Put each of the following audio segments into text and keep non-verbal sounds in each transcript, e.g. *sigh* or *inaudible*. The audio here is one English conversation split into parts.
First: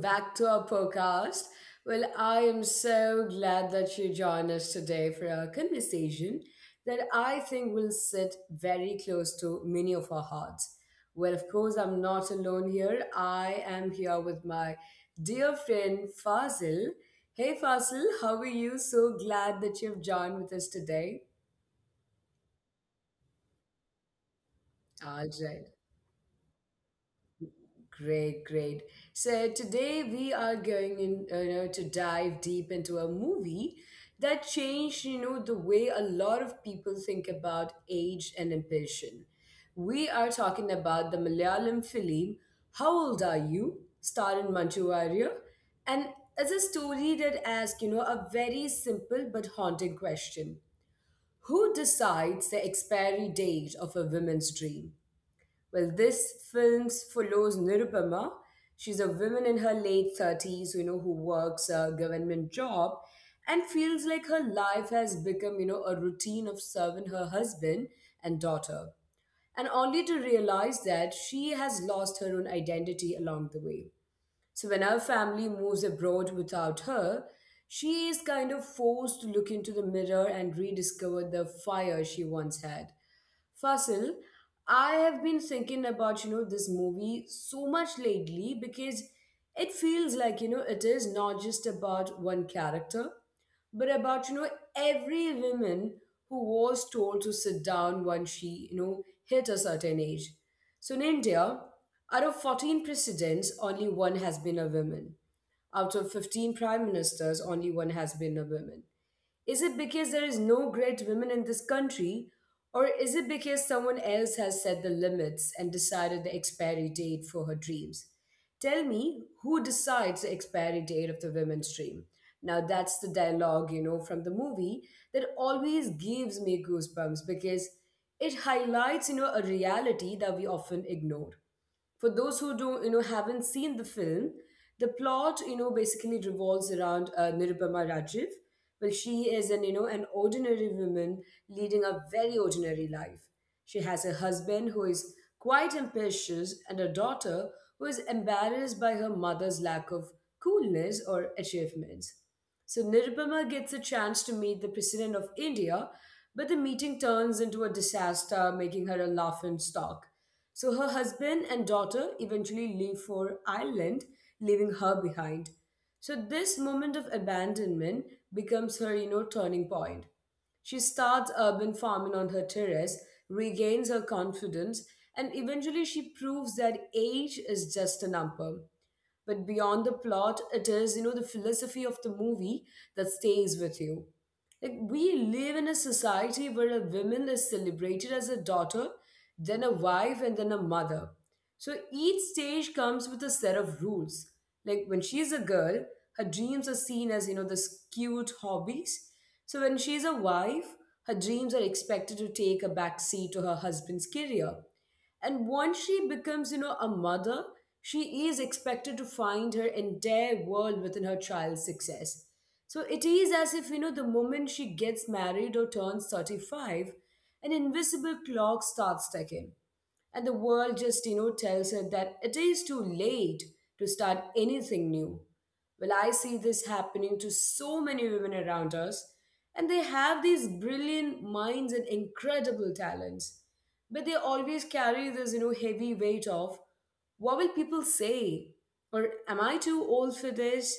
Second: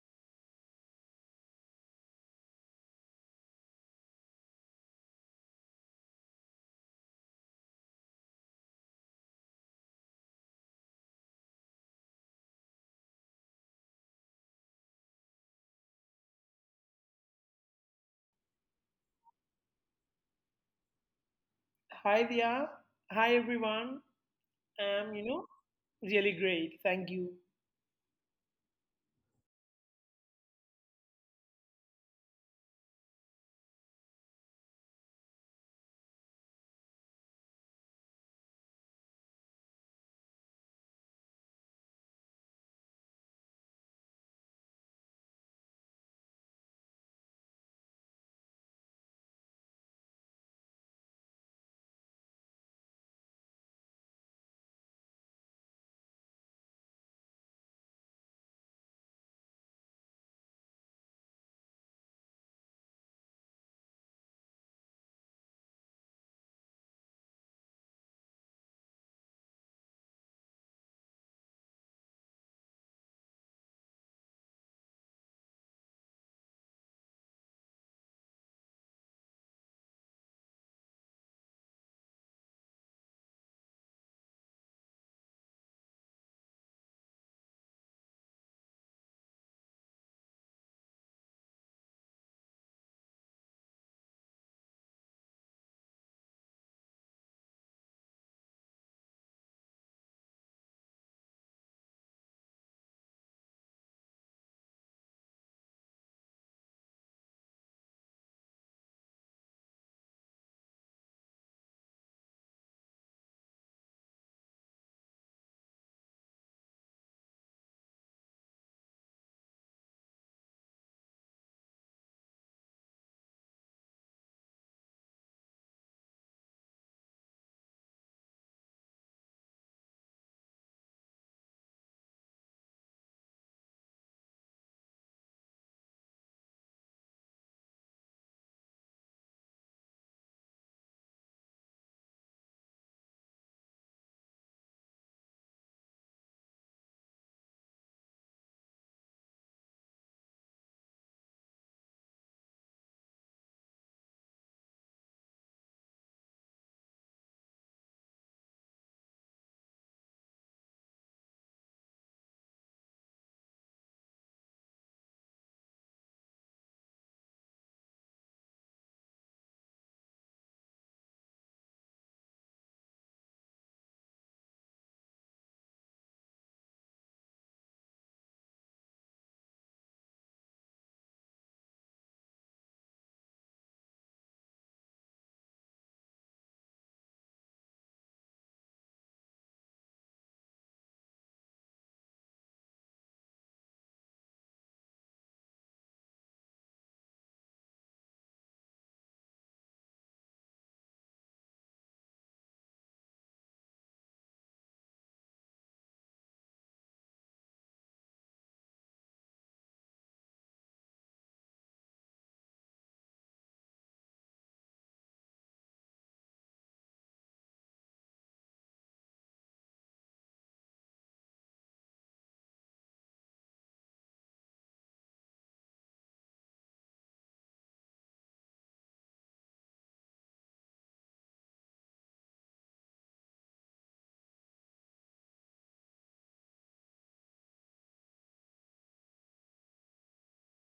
back to our podcast. Well, I am so glad that you joined us today for a conversation that I think will sit very close to many of our hearts. Well, of course, I'm not alone here. I am here with my dear friend Fazil. Hey Fazil, how are you? So glad that you've joined with us today. Hi Dia. Hi everyone. All I'm, right. really great. Thank you. Great, great. So today we are going in, to dive deep into a movie that changed, the way a lot of people think about age and ambition. We are talking about the Malayalam film "How Old Are You?" starring Manchu Warrier, and it's a story that asks, a very simple but haunting question: Who decides the expiry date of a woman's dream? Well, this film follows Nirupama. She's a woman in her late 30s, who works a government job and feels like her life has become, a routine of serving her husband and daughter. And only to realize that she has lost her own identity along the way. So when her family moves abroad without her, she is kind of forced to look into the mirror and rediscover the fire she once had. Fasil, I have been thinking about, this movie so much lately because it feels like, it is not just about one character, but about, every woman who was told to sit down when she, hit a certain age. So in India, out of 14 presidents, only one has been a woman. Out of 15 prime ministers, only one has been a woman. Is it because there is no great women in this country? Or is it because someone else has set the limits and decided the expiry date for her dreams? Tell me, who decides the expiry date of the women's dream? Now, that's the dialogue, from the movie that always gives me goosebumps because it highlights, a reality that we often ignore for those who don't haven't seen the film. The plot basically revolves around Nirupama Rajiv. Well, she is an you know an ordinary woman leading a very ordinary life. She has a husband who is quite ambitious and a daughter who is embarrassed by her mother's lack of coolness or achievements. So Nirupama gets a chance to meet the president of India, but the meeting turns into a disaster, making her a laughing stock. So her husband and daughter eventually leave for Ireland, leaving her behind. So this moment of abandonment becomes her, turning point. She starts urban farming on her terrace, regains her confidence, and eventually she proves that age is just a number. But beyond the plot, it is, the philosophy of the movie that stays with you. Like, we live in a society where a woman is celebrated as a daughter, then a wife, and then a mother. So each stage comes with a set of rules. Like, when she's a girl, her dreams are seen as, this cute hobbies. So when she's a wife, her dreams are expected to take a back seat to her husband's career. And once she becomes, a mother, she is expected to find her entire world within her child's success. So it is as if, the moment she gets married or turns 35, an invisible clock starts ticking. And the world just, tells her that it is too late to start anything new. Well, I see this happening to so many women around us, and they have these brilliant minds and incredible talents. But they always carry this, heavy weight of what will people say? Or am I too old for this?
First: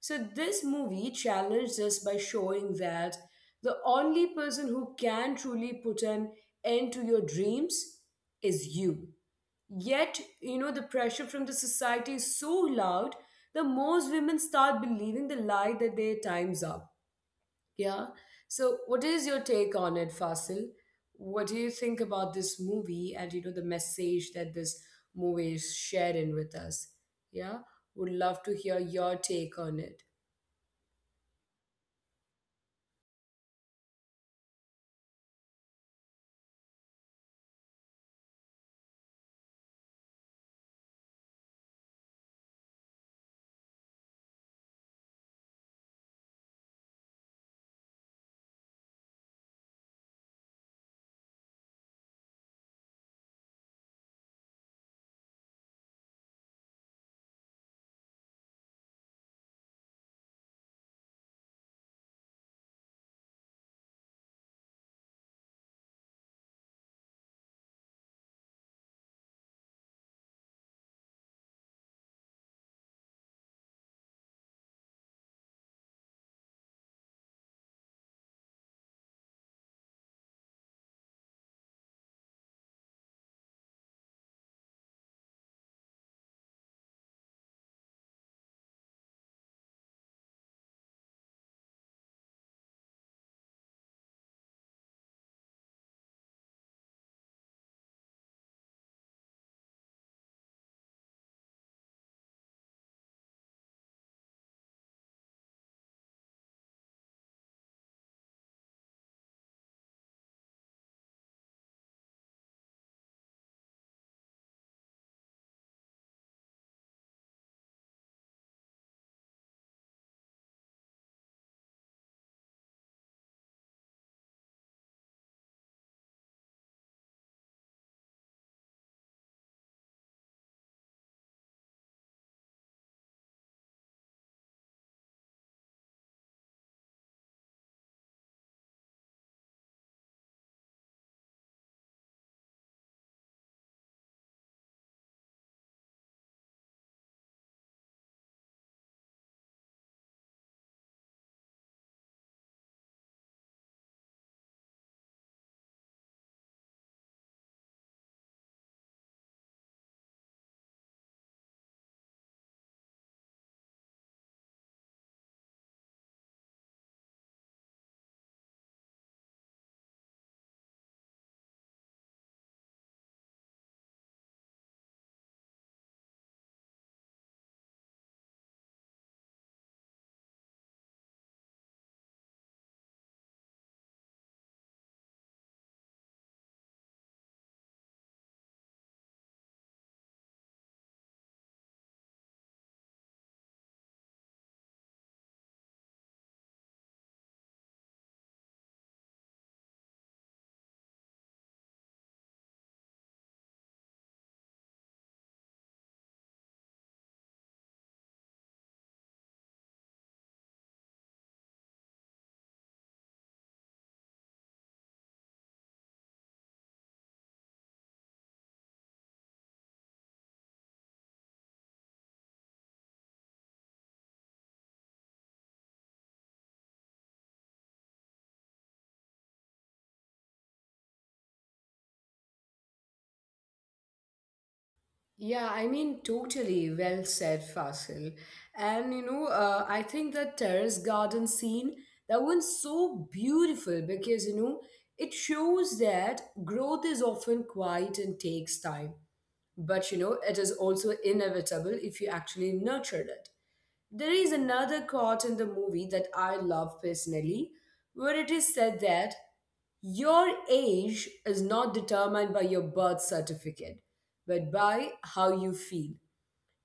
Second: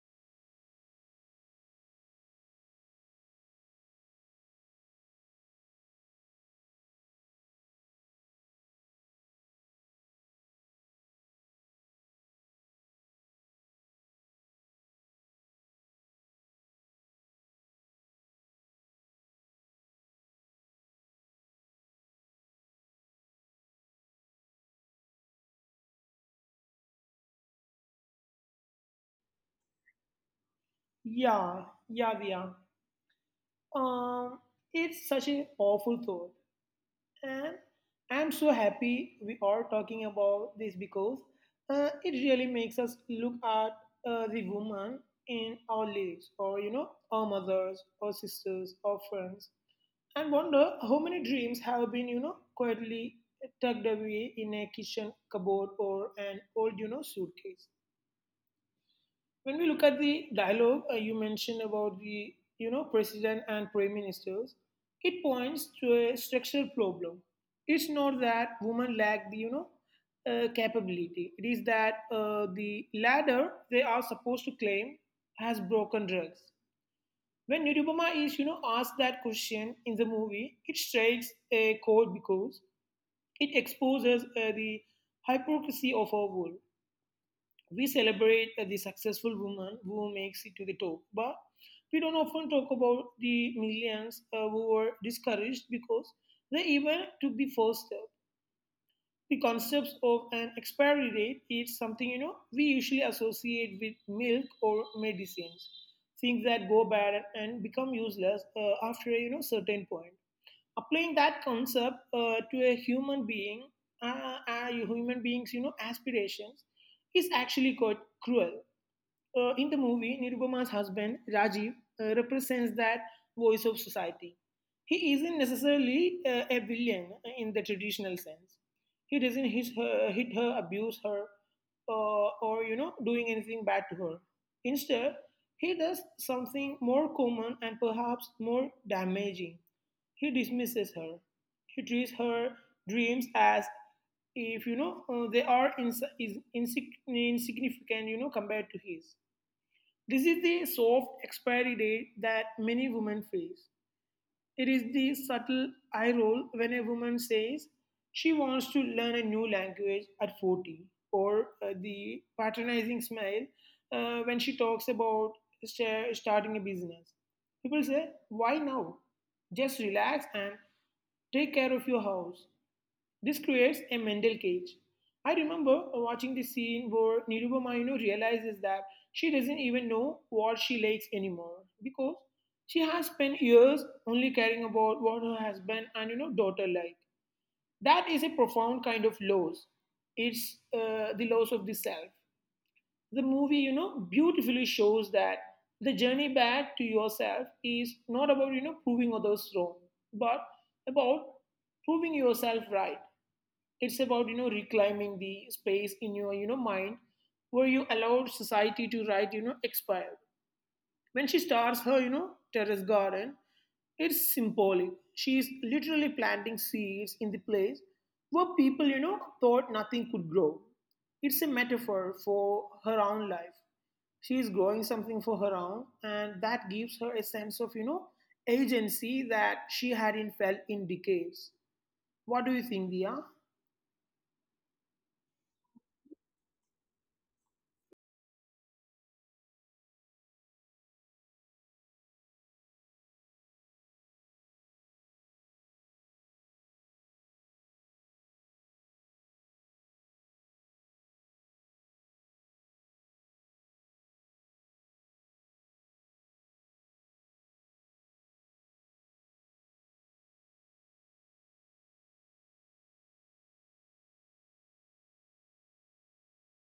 So this movie challenged us by showing that the only person who can truly put an end to your dreams is you. Yet, the pressure from the society is so loud that most women start believing the lie that their time's up. Yeah. So, what is your take on it, Fasil? What do you think about this movie and the message that this movie is sharing with us? Yeah. Would love to hear your take on it. Yeah, yeah, Dia. Um, it's such a awful thought. And I'm so happy we are talking about this because it really makes us look at the woman in our lives or, you know, our mothers, our sisters, our friends, and wonder how many dreams have been, you know, quietly tucked away in a kitchen cupboard or an old, you know, suitcase. When we look at the dialogue you mentioned about the, you know, president and prime ministers, it points to a structural problem. It's not that women lack the, capability. It is that the ladder they are supposed to claim has broken drugs. When Nirupama is, you know, asked that question in the movie, it strikes a chord because it exposes the hypocrisy of our world. We celebrate the successful woman who makes it to the top, but we don't often talk about the millions who were discouraged because they even took the first step. The concepts of an expiry date is something, you know, we usually associate with milk or medicines, things that go bad and become useless after a, you know, certain point. Applying that concept to a human being, human beings, you know, aspirations, is actually quite cruel. In the movie, Nirupama's husband, Rajiv, represents that voice of society. He isn't necessarily a villain in the traditional sense. He doesn't hit her, abuse her, or, you know, doing anything bad to her. Instead, he does something more common and perhaps more damaging. He dismisses her. He treats her dreams as if, they are ins- is insig- insignificant, you know, compared to his. This is the soft expiry date that many women face. It is the subtle eye roll when a woman says she wants to learn a new language at 40, or the patronizing smile when she talks about starting a business. People say, "Why now? Just relax and take care of your house." This creates a mental cage. I remember watching the scene where Nirupama, you know, realizes that she doesn't even know what she likes anymore because she has spent years only caring about what her husband and, you know, daughter like. That is a profound kind of loss. It's the loss of the self. The movie, you know, beautifully shows that the journey back to yourself is not about, you know, proving others wrong, but about proving yourself right. It's about, you know, reclaiming the space in your, you know, mind where you allowed society to write, you know, expire. When she starts her, you know, terrace garden, it's symbolic. She is literally planting seeds in the place where people, you know, thought nothing could grow. It's a metaphor for her own life. She is growing something for her own, and that gives her a sense of, you know, agency that she hadn't felt in decades. What do you think, Dia? Yeah, I mean, totally well said, Fasil. And I think the terrace garden scene, that one's so beautiful because it shows that growth is often quiet and takes time. But it is also inevitable if you actually nurtured it. There is another quote in the movie that I love personally, where it is said that your age is not determined by your birth certificate, but by how you feel.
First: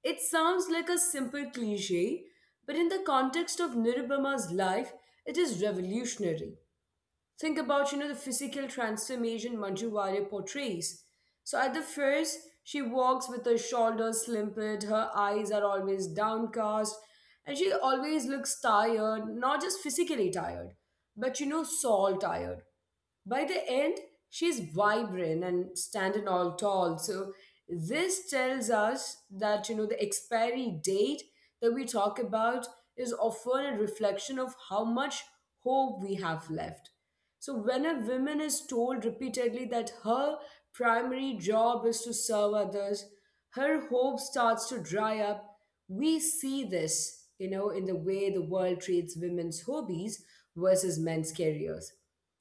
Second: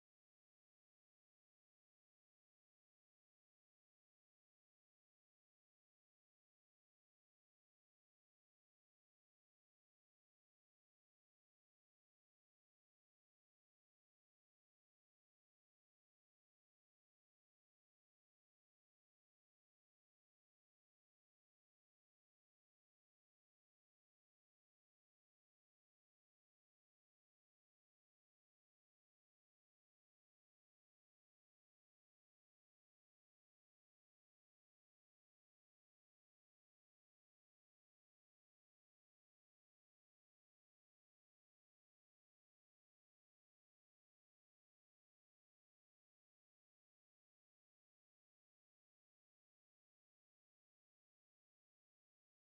It sounds like a simple cliche, but in the context of Nirubama's life, it is revolutionary. Think about the physical transformation Manju Warrior portrays. So at the first, she walks with her shoulders limpid, her eyes are always downcast, and she always looks tired, not just physically tired, but soul tired. By the end, she's vibrant and standing all tall. So this tells us that the expiry date that we talk about is often a reflection of how much hope we have left. So when a woman is told repeatedly that her primary job is to serve others, her hope starts to dry up. We see this, in the way the world treats women's hobbies versus men's careers.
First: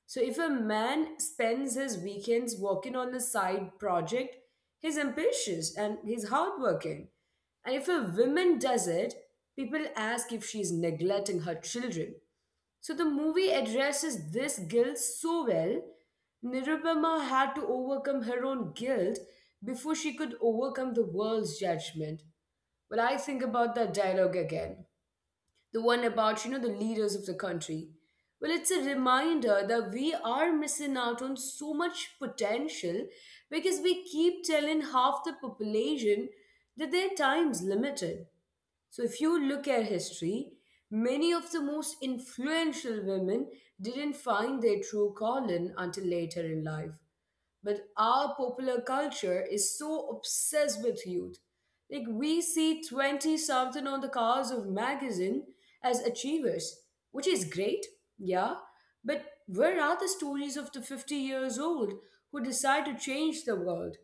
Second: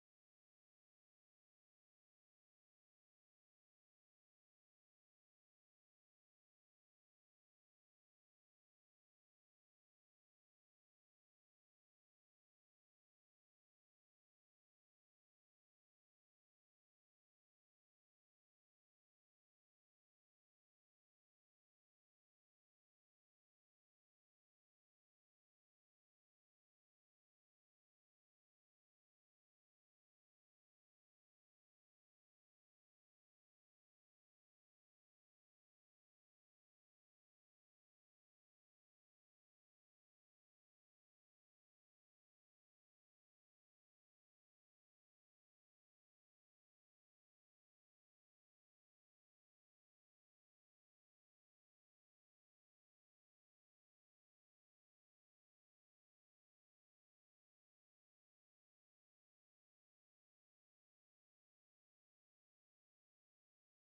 So if a man spends his weekends working on a side project, he's ambitious and he's hardworking. And if a woman does it, people ask if she's neglecting her children. So the movie addresses this guilt so well. Nirupama had to overcome her own guilt before she could overcome the world's judgment. Well, I think about that dialogue again, the one about the leaders of the country. Well, it's a reminder that we are missing out on so much potential because we keep telling half the population that their time's limited. So if you look at history, many of the most influential women didn't find their true calling until later in life. But our popular culture is so obsessed with youth. Like we see 20 something on the covers of magazine as achievers, which is great, yeah. But where are the stories of the 50 years old who decide to change the world?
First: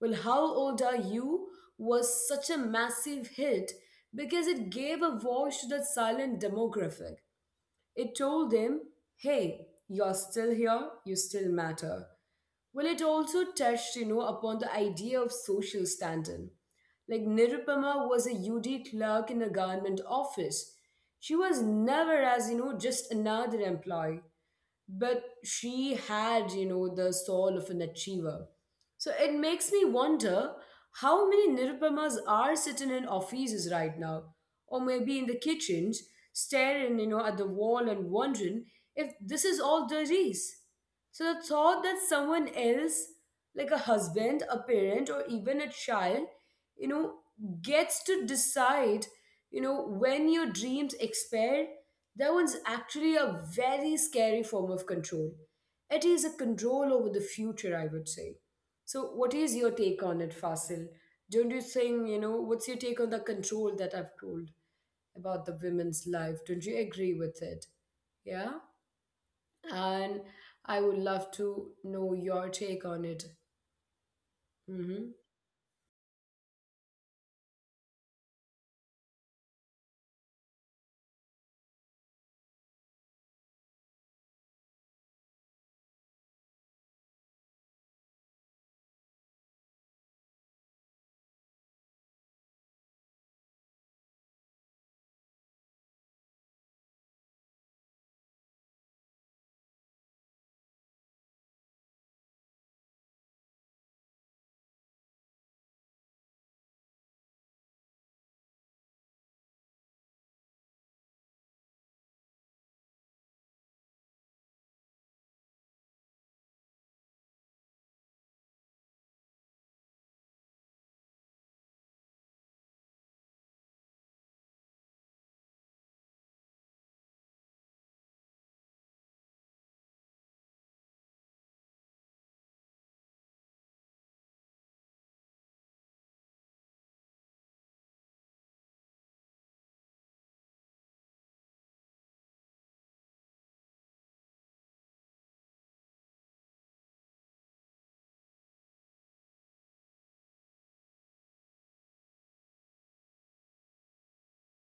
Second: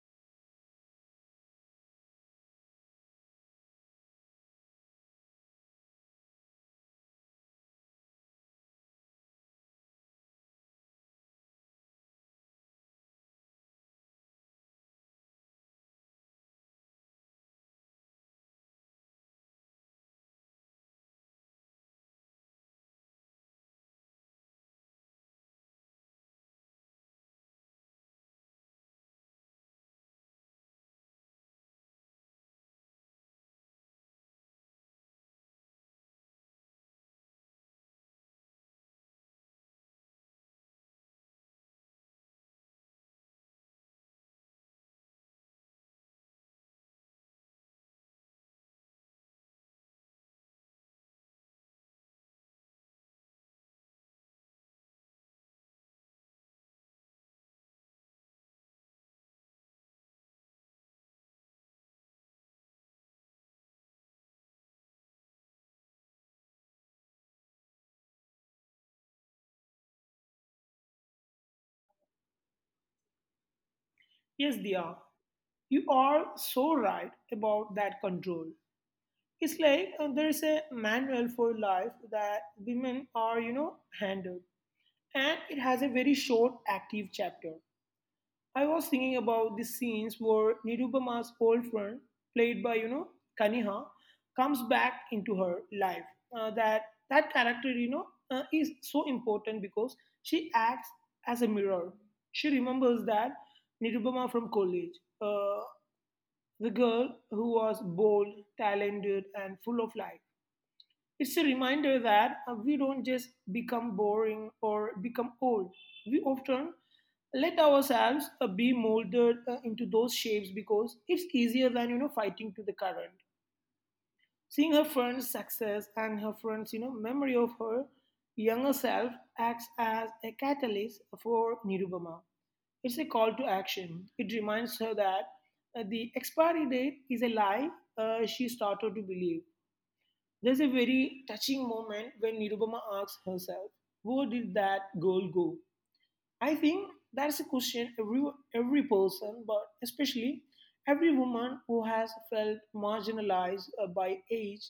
Well, How Old Are You was such a massive hit because it gave a voice to that silent demographic. It told them, hey, you're still here, you still matter. Well, it also touched, upon the idea of social standing. Like Nirupama was a UD clerk in a government office. She was never as, just another employee, but she had, the soul of an achiever. So it makes me wonder how many Nirupamas are sitting in offices right now, or maybe in the kitchens, staring, at the wall and wondering if this is all there is. So the thought that someone else, like a husband, a parent, or even a child, you know, gets to decide, when your dreams expire, that one's actually a very scary form of control. It is a control over the future, I would say. So, what is your take on it, Fasil? Don't you think, what's your take on the control that I've told about the women's life? Don't you agree with it? Yeah? And I would love to know your take on it. Yes, Dia, Hmm. you are so right about that control. It's like there is a manual for life that women are, you know, handled, and it has a very short active chapter. I was thinking about the scenes where Nirupama's old friend, played by, you know, Kaniha, comes back into her life. Uh, that that character, is so important because she acts as a mirror. She remembers that Nirupama from college, the girl who was bold, talented, and full of life. It's a reminder that we don't just become boring or become old. We often let ourselves be molded into those shapes because it's easier than, you know, fighting to the current. Seeing her friend's success and her friend's, you know, memory of her younger self acts as a catalyst for Nirubama. It's a call to action. It reminds her that the expiry date is a lie she started to believe. There's a very touching moment when Nirubama asks herself, "Where did that girl go?" I think that's a question every person, but especially every woman who has felt marginalized by age,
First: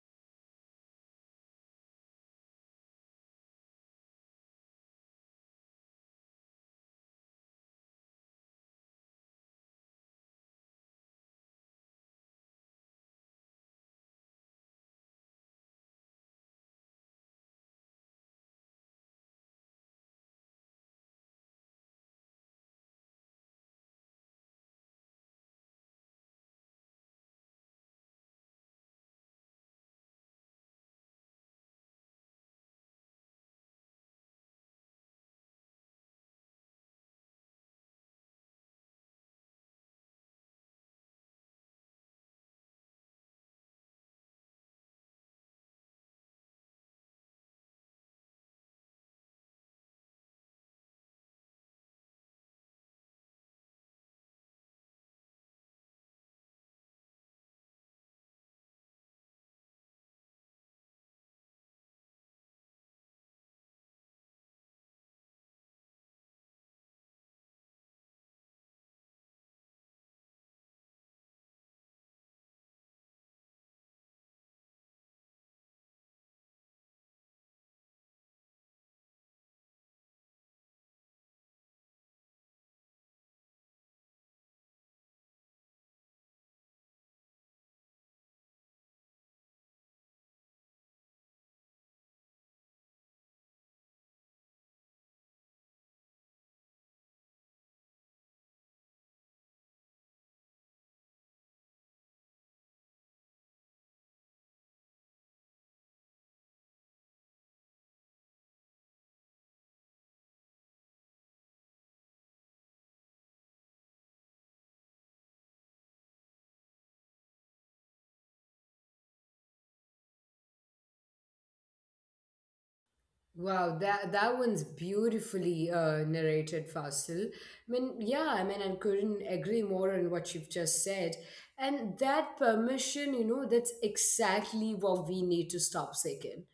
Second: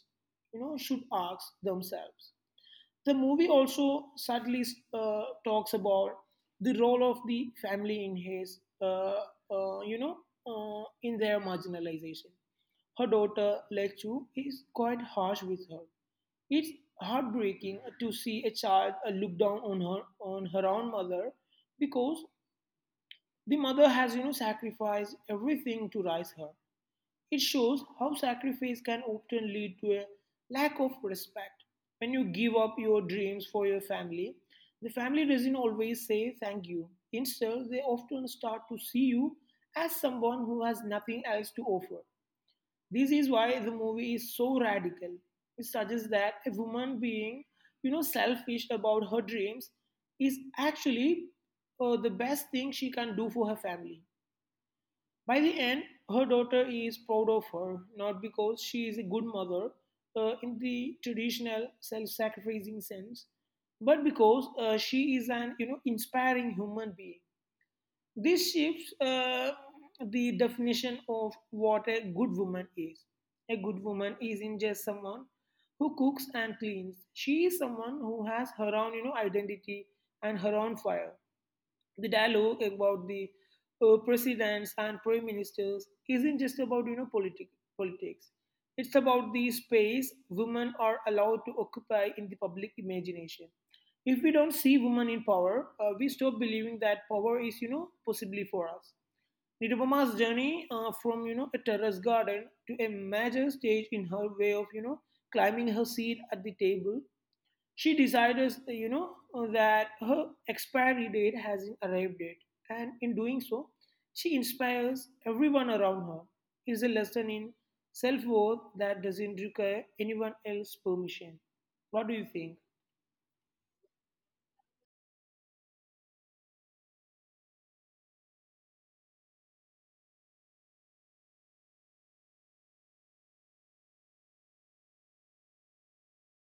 you know, should ask themselves. The movie also sadly talks about the role of the family in uh, you know, in their marginalization. Her daughter, Lechu, is quite harsh with her. It's heartbreaking to see a child look down on her own mother because the mother has, you know, sacrificed everything to raise her. It shows how sacrifice can often lead to a lack of respect. When you give up your dreams for your family, the family doesn't always say thank you. Instead, they often start to see you as someone who has nothing else to offer. This is why the movie is so radical. It suggests that a woman being, you know, selfish about her dreams is actually the best thing she can do for her family. By the end, her daughter is proud of her, not because she is a good mother in the traditional self-sacrificing sense, but because she is an, you know, inspiring human being. This shifts the definition of what a good woman is. A good woman isn't just someone who cooks and cleans. She is someone who has her own, you know, identity and her own fire. The dialogue about the, presidents and prime ministers isn't just about, you know, politics. It's about the space women are allowed to occupy in the public imagination. If we don't see women in power, we stop believing that power is, you know, possibly for us. Nirupama's journey from, you know, a terrace garden to a major stage in her way of, you know, climbing her seat at the table. She decides, you know, that her expiry date hasn't arrived yet, and in doing so, she inspires everyone around her. It's a lesson in self worth that doesn't require anyone else's permission. What do you think? Wow, that one's beautifully narrated, Fasil. I mean, yeah, I mean, I couldn't agree more on what you've just said. And that permission, that's exactly what we need to stop seeking.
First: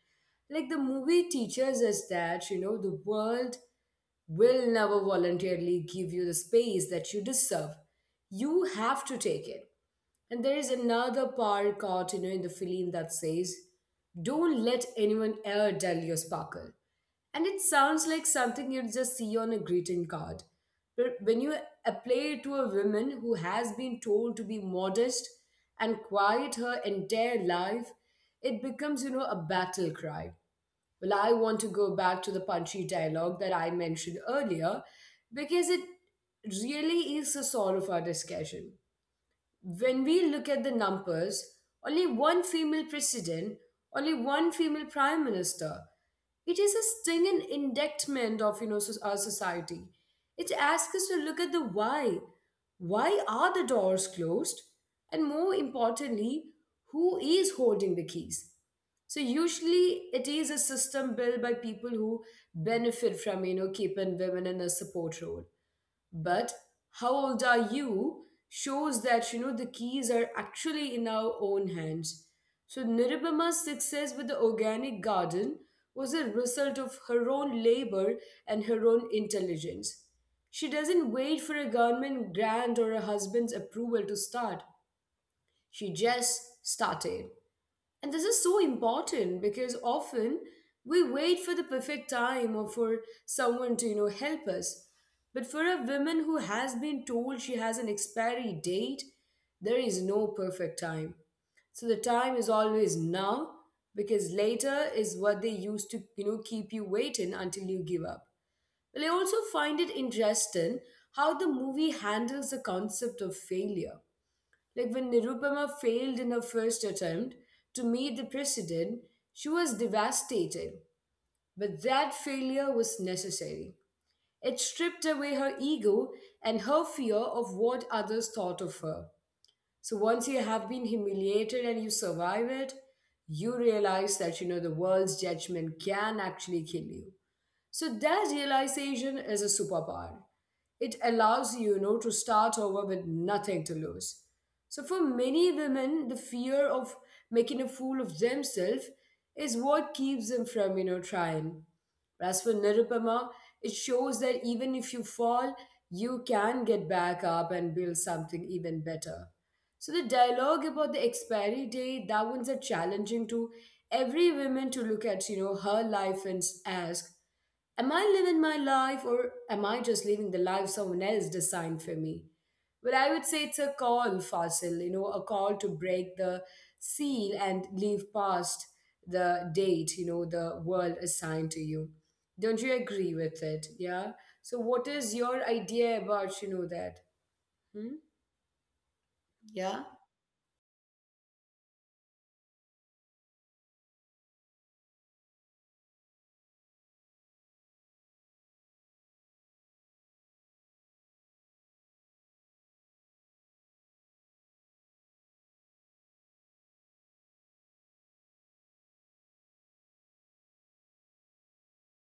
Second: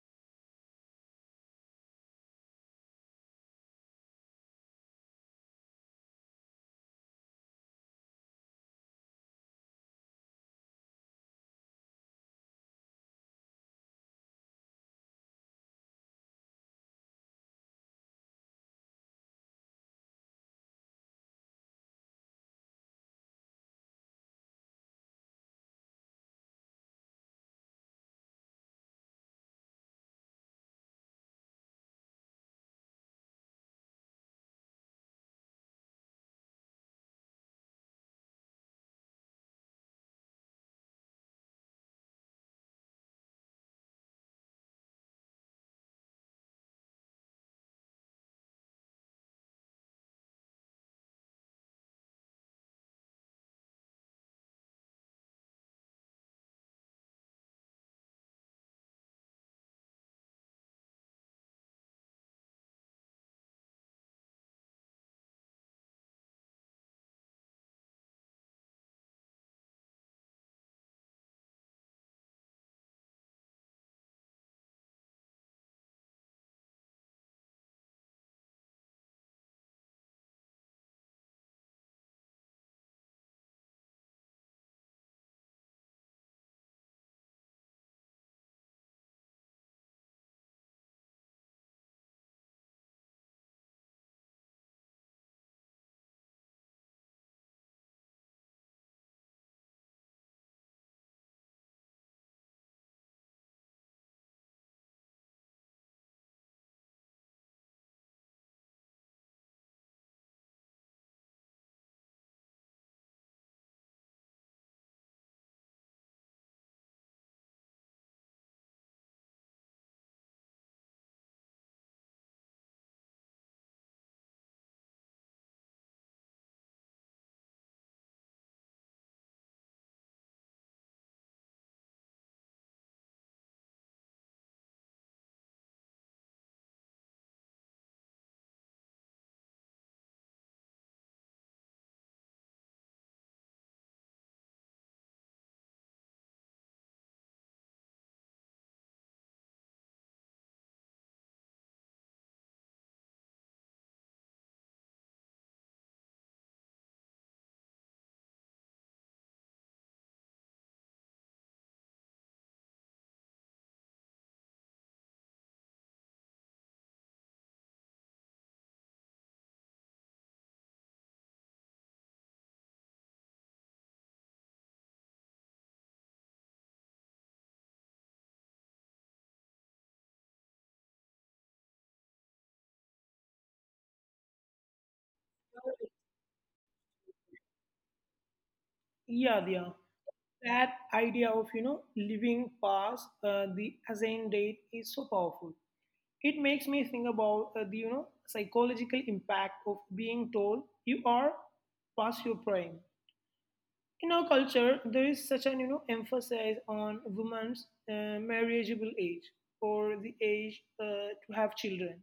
Like the movie teaches us that, the world will never voluntarily give you the space that you deserve. You have to take it. And there is another power card, in the film that says, Don't let anyone ever dull your sparkle. And it sounds like something you'd just see on a greeting card. But when you apply it to a woman who has been told to be modest and quiet her entire life, it becomes, a battle cry. Well, I want to go back to the punchy dialogue that I mentioned earlier because it really is the soul of our discussion. When we look at the numbers, only one female president, only one female prime minister. It is a stinging indictment of our society. It asks us to look at the why. Why are the doors closed? And more importantly, who is holding the keys? So usually it is a system built by people who benefit from keeping women in a support role, but how old are you shows that the keys are actually in our own hands. So nirubama's success with the organic garden was a result of her own labor and her own intelligence. She doesn't wait for a government grant or a husband's approval to start. She just started. And this is so important because often we wait for the perfect time or for someone to, help us. But for a woman who has been told she has an expiry date, there is no perfect time. So the time is always now, because later is what they use to, keep you waiting until you give up. Well, I also find it interesting how the movie handles the concept of failure, like when Nirupama failed in her first attempt to meet the president, she was devastated. But that failure was necessary. It stripped away her ego and her fear of what others thought of her. So once you have been humiliated and you survive it, you realize that the world's judgment can actually kill you. So that realization is a superpower. It allows you, to start over with nothing to lose. So for many women, the fear of making a fool of themselves is what keeps them from, trying. As for Nirupama, it shows that even if you fall, you can get back up and build something even better. So the dialogue about the expiry date, that one's a challenging to every woman to look at, her life and ask, am I living my life or am I just living the life someone else designed for me? Well, I would say it's a call, Fasil, a call to break the seal and live past the date, the world assigned to you. Don't you agree with it? Yeah. So, what is your idea about, that? Hmm? Yeah, Diya. Yeah. That idea of, you know, living past the assigned date is so powerful. It makes me think about the, you know, psychological impact of being told you are past your prime. In our culture, there is such an, you know, emphasis on women's marriageable age or the age to have children.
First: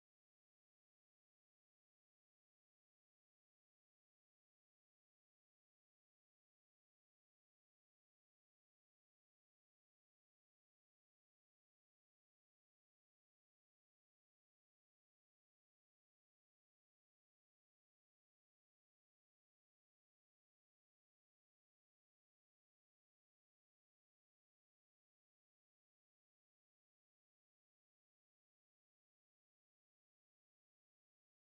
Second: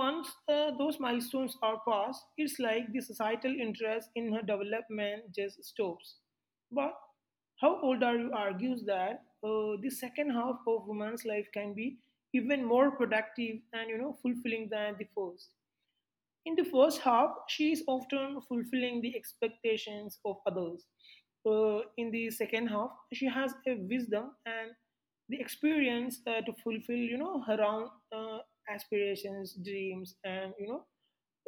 Once those milestones are passed, it's like the societal interest in her development just stops. But "How Old Are You" argues that the second half of woman's life can be even more productive and, you know, fulfilling than the first. In the first half, she is often fulfilling the expectations of others. In the second half, she has a wisdom and the experience to fulfill, you know, her own uh, aspirations, dreams, and, you know,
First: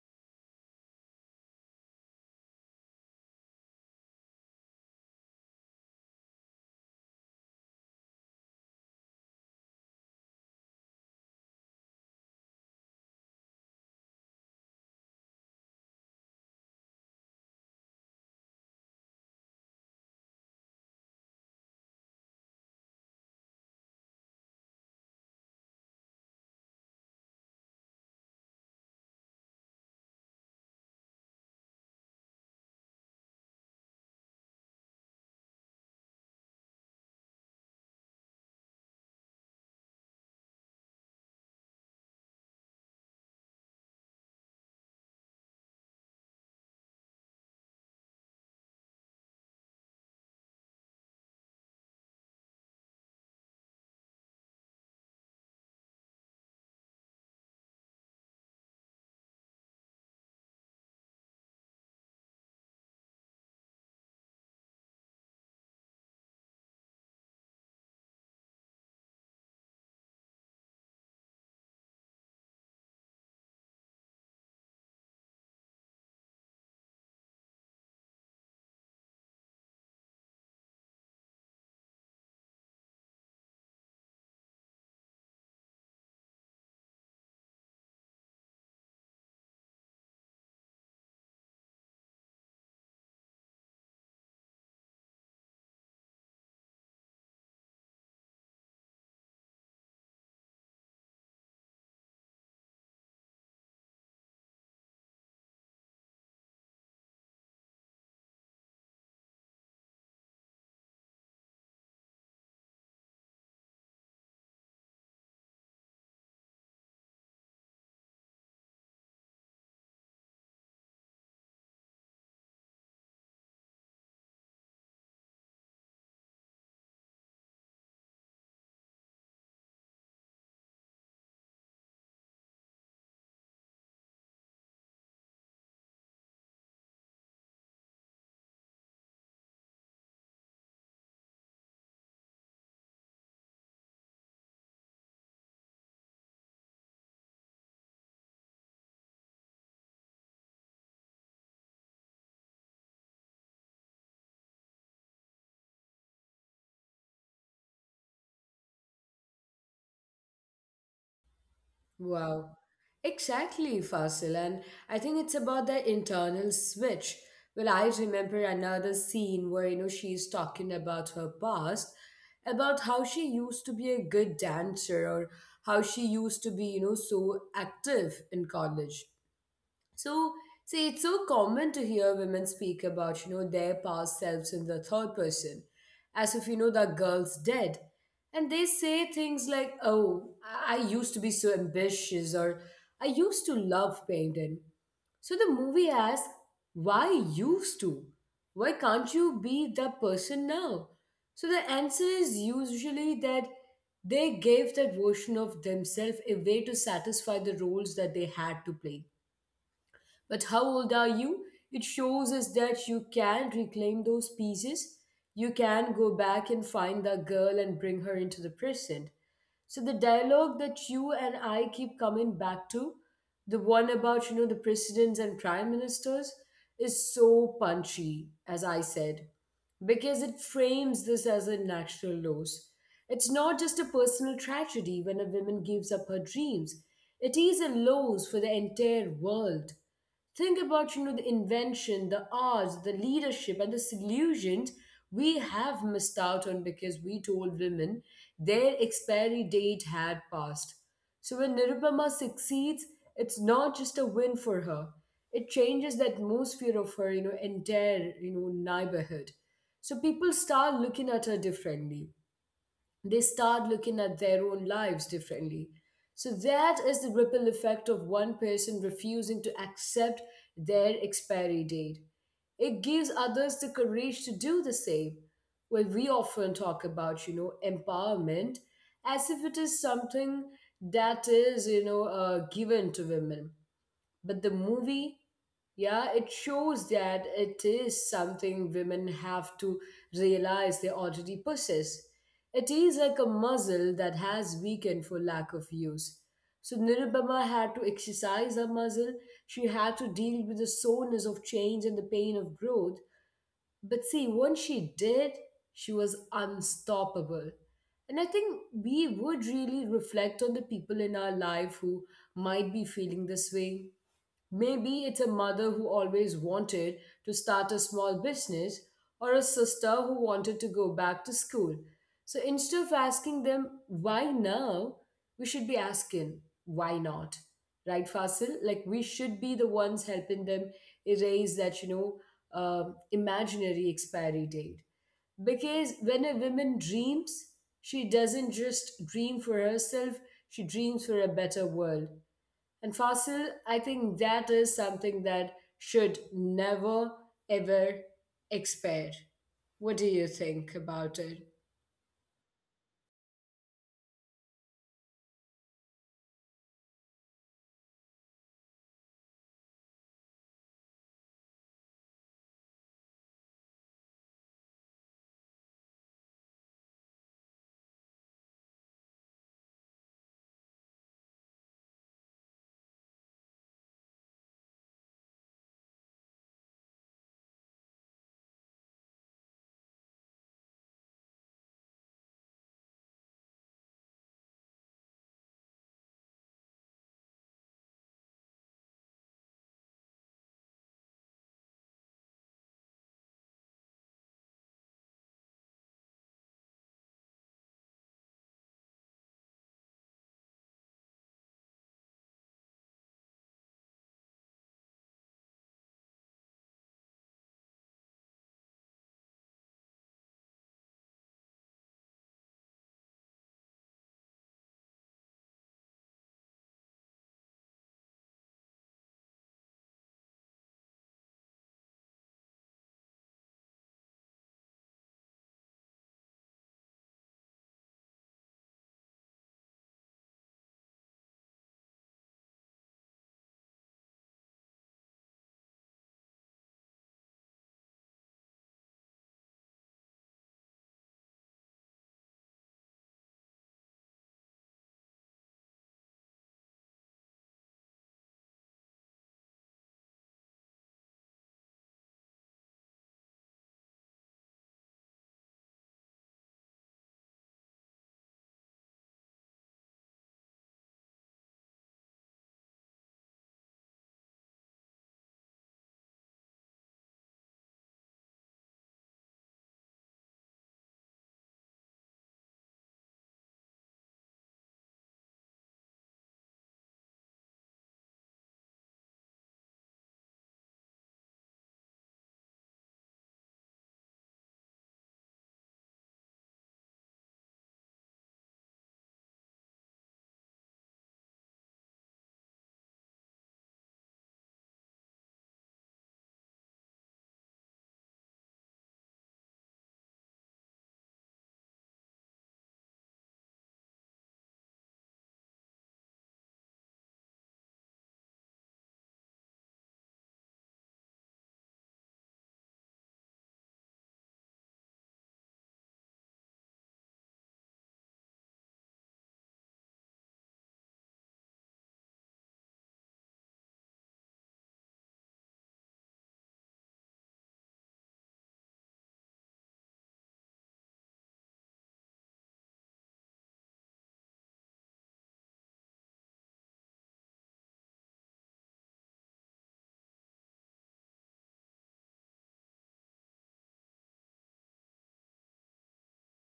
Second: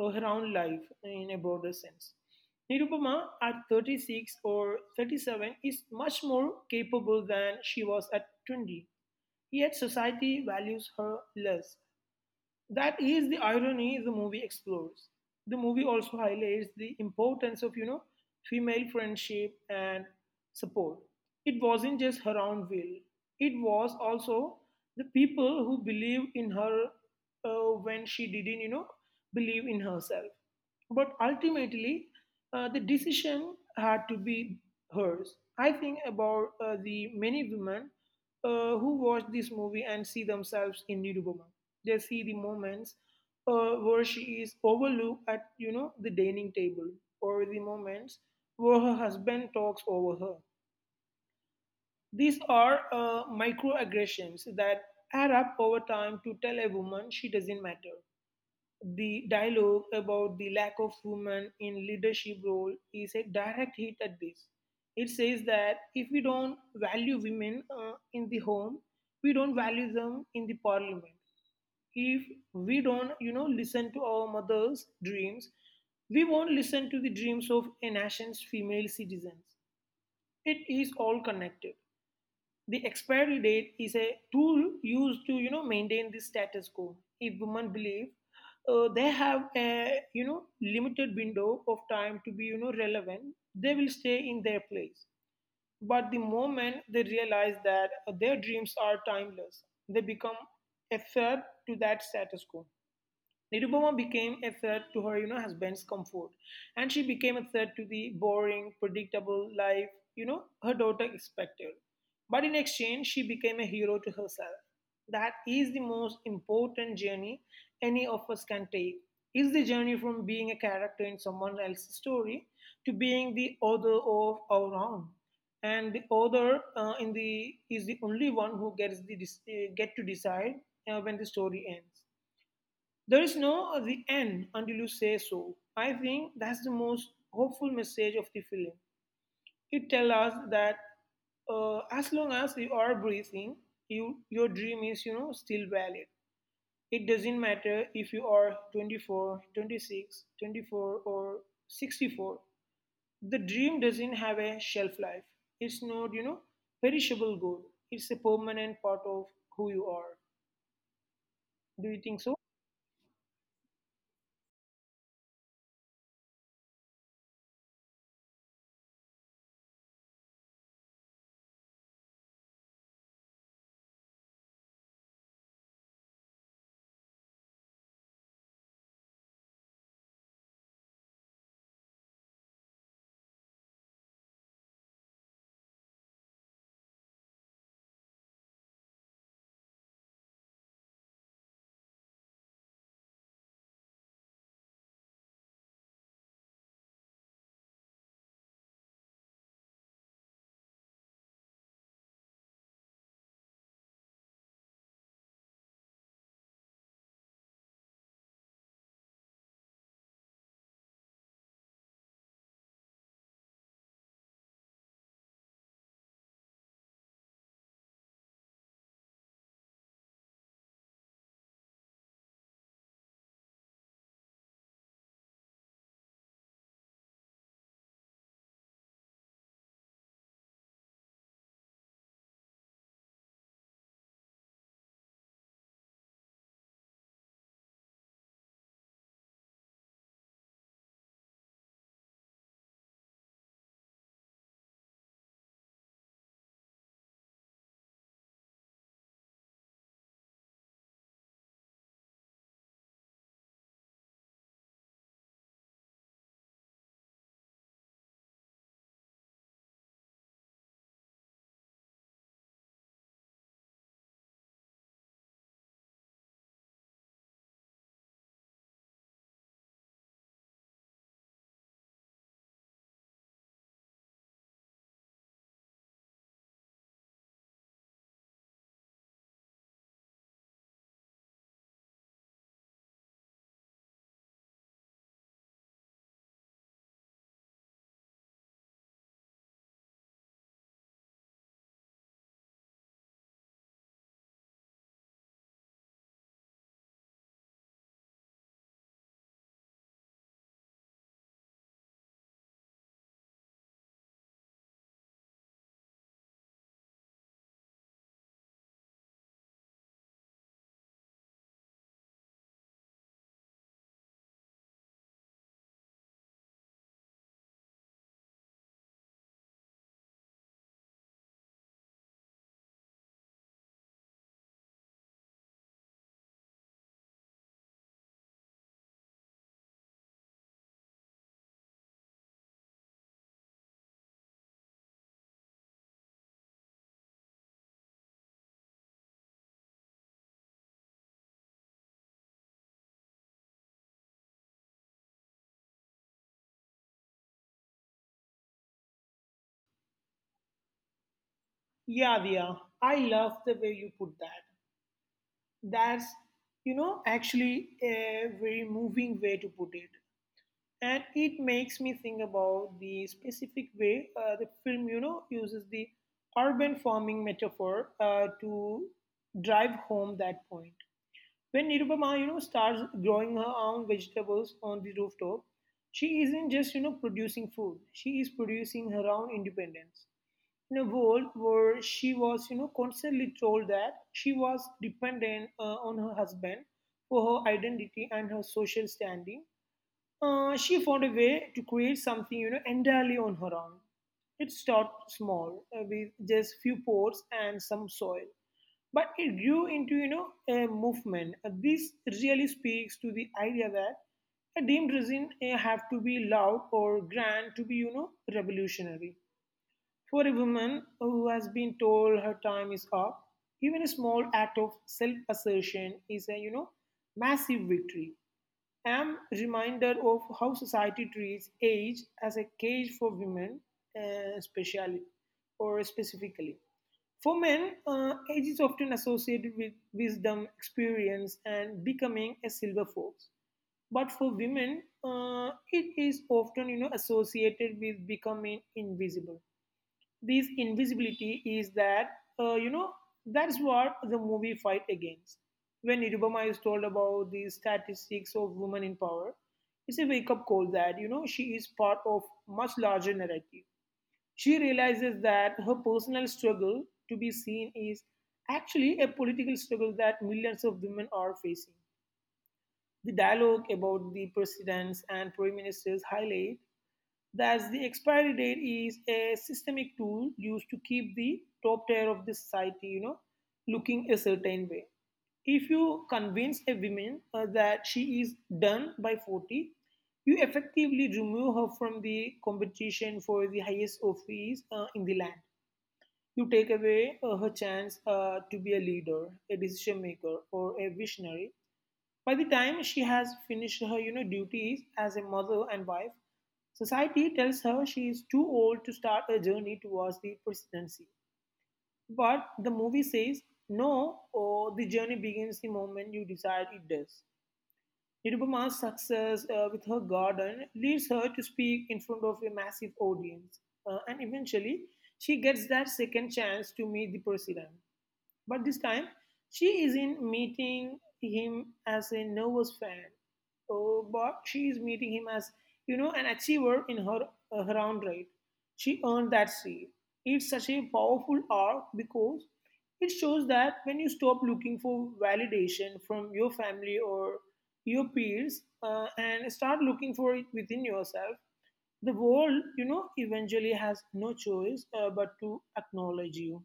uh, her own life in a broader sense. Nirupama at 36 or 37 is much more capable than she was at 20. Yet society values her less. That is the irony the movie explores. The movie also highlights the importance of, you know, female friendship and support. It wasn't just her own will, it was also the people who believe in her when she didn't, you know, believe in herself. But ultimately, the decision had to be hers. I think about the many women who watch this movie and see themselves in Nirupa. They see the moments where she is overlooked at, you know, the dining table, or the moments where her husband talks over her. These are microaggressions that add up over time to tell a woman she doesn't matter. The dialogue about the lack of women in leadership role is a direct hit at this. It says that if we don't value women in the home, we don't value them in the parliament. If we don't, you know, listen to our mothers' dreams, we won't listen to the dreams of a nation's female citizens. It is all connected. The expiry date is a tool used to, you know, maintain the status quo. If women believe they have a, you know, limited window of time to be, you know, relevant, they will stay in their place. But the moment they realize that their dreams are timeless, they become a threat to that status quo. Nirupama became a threat to her, you know, husband's comfort, and she became a threat to the boring, predictable life, you know, her daughter expected. But in exchange, she became a hero to herself. That is the most important journey any of us can take. It's the journey from being a character in someone else's story to being the author of our own. And the author, in the is the only one who get to decide when the story ends. There is no the end until you say so. I think that's the most hopeful message of the film. It tells us that as long as you are breathing, your dream is still valid. It doesn't matter if you are 24, 26, 24 or 64. The dream doesn't have a shelf life. It's not perishable goal. It's a permanent part of who you are. Do you think so? Wow. Exactly, Fasil. And I think it's about the internal switch. Well, I remember another scene where, she's talking about her past, about how she used to be a good dancer, or how she used to be, so active in college. So, see, it's so common to hear women speak about, their past selves in the third person, as if, that girl's dead. And they say things like, oh, I used to be so ambitious, or I used to love painting. So the movie asks, why used to? Why can't you be that person now? So the answer is usually that they gave that version of themselves away to satisfy the roles that they had to play. But how old are you? It shows us that you can reclaim those pieces. You can go back and find that girl and bring her into the present. So the dialogue that you and I keep coming back to, the one about the presidents and prime ministers, is so punchy, as I said, because it frames this as a national loss. It's not just a personal tragedy when a woman gives up her dreams. It is a loss for the entire world. Think about the invention, the arts, the leadership, and the solutions we have missed out on because we told women their expiry date had passed. So when nirupama succeeds, it's not just a win for her. It changes the atmosphere of her entire neighborhood. So people start looking at her differently. They start looking at their own lives differently. So that is the ripple effect of one person refusing to accept their expiry date. It gives others the courage to do the same. Well, we often talk about, empowerment as if it is something that is, given to women. But the movie, yeah, it shows that it is something women have to realize they already possess. It is like a muscle that has weakened for lack of use. So Nirubama had to exercise her muscle. She had to deal with the soreness of change and the pain of growth. But see, once she did, she was unstoppable. And I think we would really reflect on the people in our life who might be feeling this way. Maybe it's a mother who always wanted to start a small business, or a sister who wanted to go back to school. So instead of asking them, why now? We should be asking, why not? Right, Fasil? Like we should be the ones helping them erase that, imaginary expiry date. Because when a woman dreams, she doesn't just dream for herself, she dreams for a better world. And fossil, I think that is something that should never ever expire. What do you think about it? Yeah, Dia. I love the way you put that. That's, you know, actually a very moving way to put it. And it makes me think about the specific way the film, you know, uses the urban farming metaphor to drive home that point. When Nirupama, you know, starts growing her own vegetables on the rooftop, she isn't just, you know, producing food. She is producing her own independence in a world where she was, you know, constantly told that she was dependent on her husband for her identity and her social standing, she found a way to create something, you know, entirely on her own. It started small with just few pots and some soil, but it grew into, you know, a movement. This really speaks to the idea that a dream doesn't have to be loud or grand to be, you know, revolutionary for a woman who has been told her time is up, even a small act of self-assertion is a massive victory. I am reminded of how society treats age as a cage for women, specially or specifically. For men, age is often associated with wisdom, experience, and becoming a silver fox. But for women, it is often associated with becoming invisible. This invisibility is that, you know, That's what the movie fight against. When Irubama is told about the statistics of women in power, it's a wake-up call that, you know, she is part of much larger narrative. She realizes that her personal struggle to be seen is actually a political struggle that millions of women are facing. The dialogue about the presidents and prime ministers highlight. Thus, the expiry date is a systemic tool used to keep the top tier of the society, you know, looking a certain way. If you convince a woman that she is done by 40, you effectively remove her from the competition for the highest office in the land. You take away her chance to be a leader, a decision maker, or a visionary. By the time she has finished her duties as a mother and wife, society tells her she is too old to start a journey towards the presidency. But the movie says no, or the journey begins the moment you decide it does. Nirupama's success with her garden leads her to speak in front of a massive audience. And eventually she gets that second chance to meet the president. But this time, she isn't meeting him as a nervous fan, oh, but she is meeting him as, you know, an achiever in her own right. She earned that seat. It's such a powerful arc because it shows that when you stop looking for validation from your family or your peers and start looking for it within yourself, the world, you know, eventually has no choice but to acknowledge you.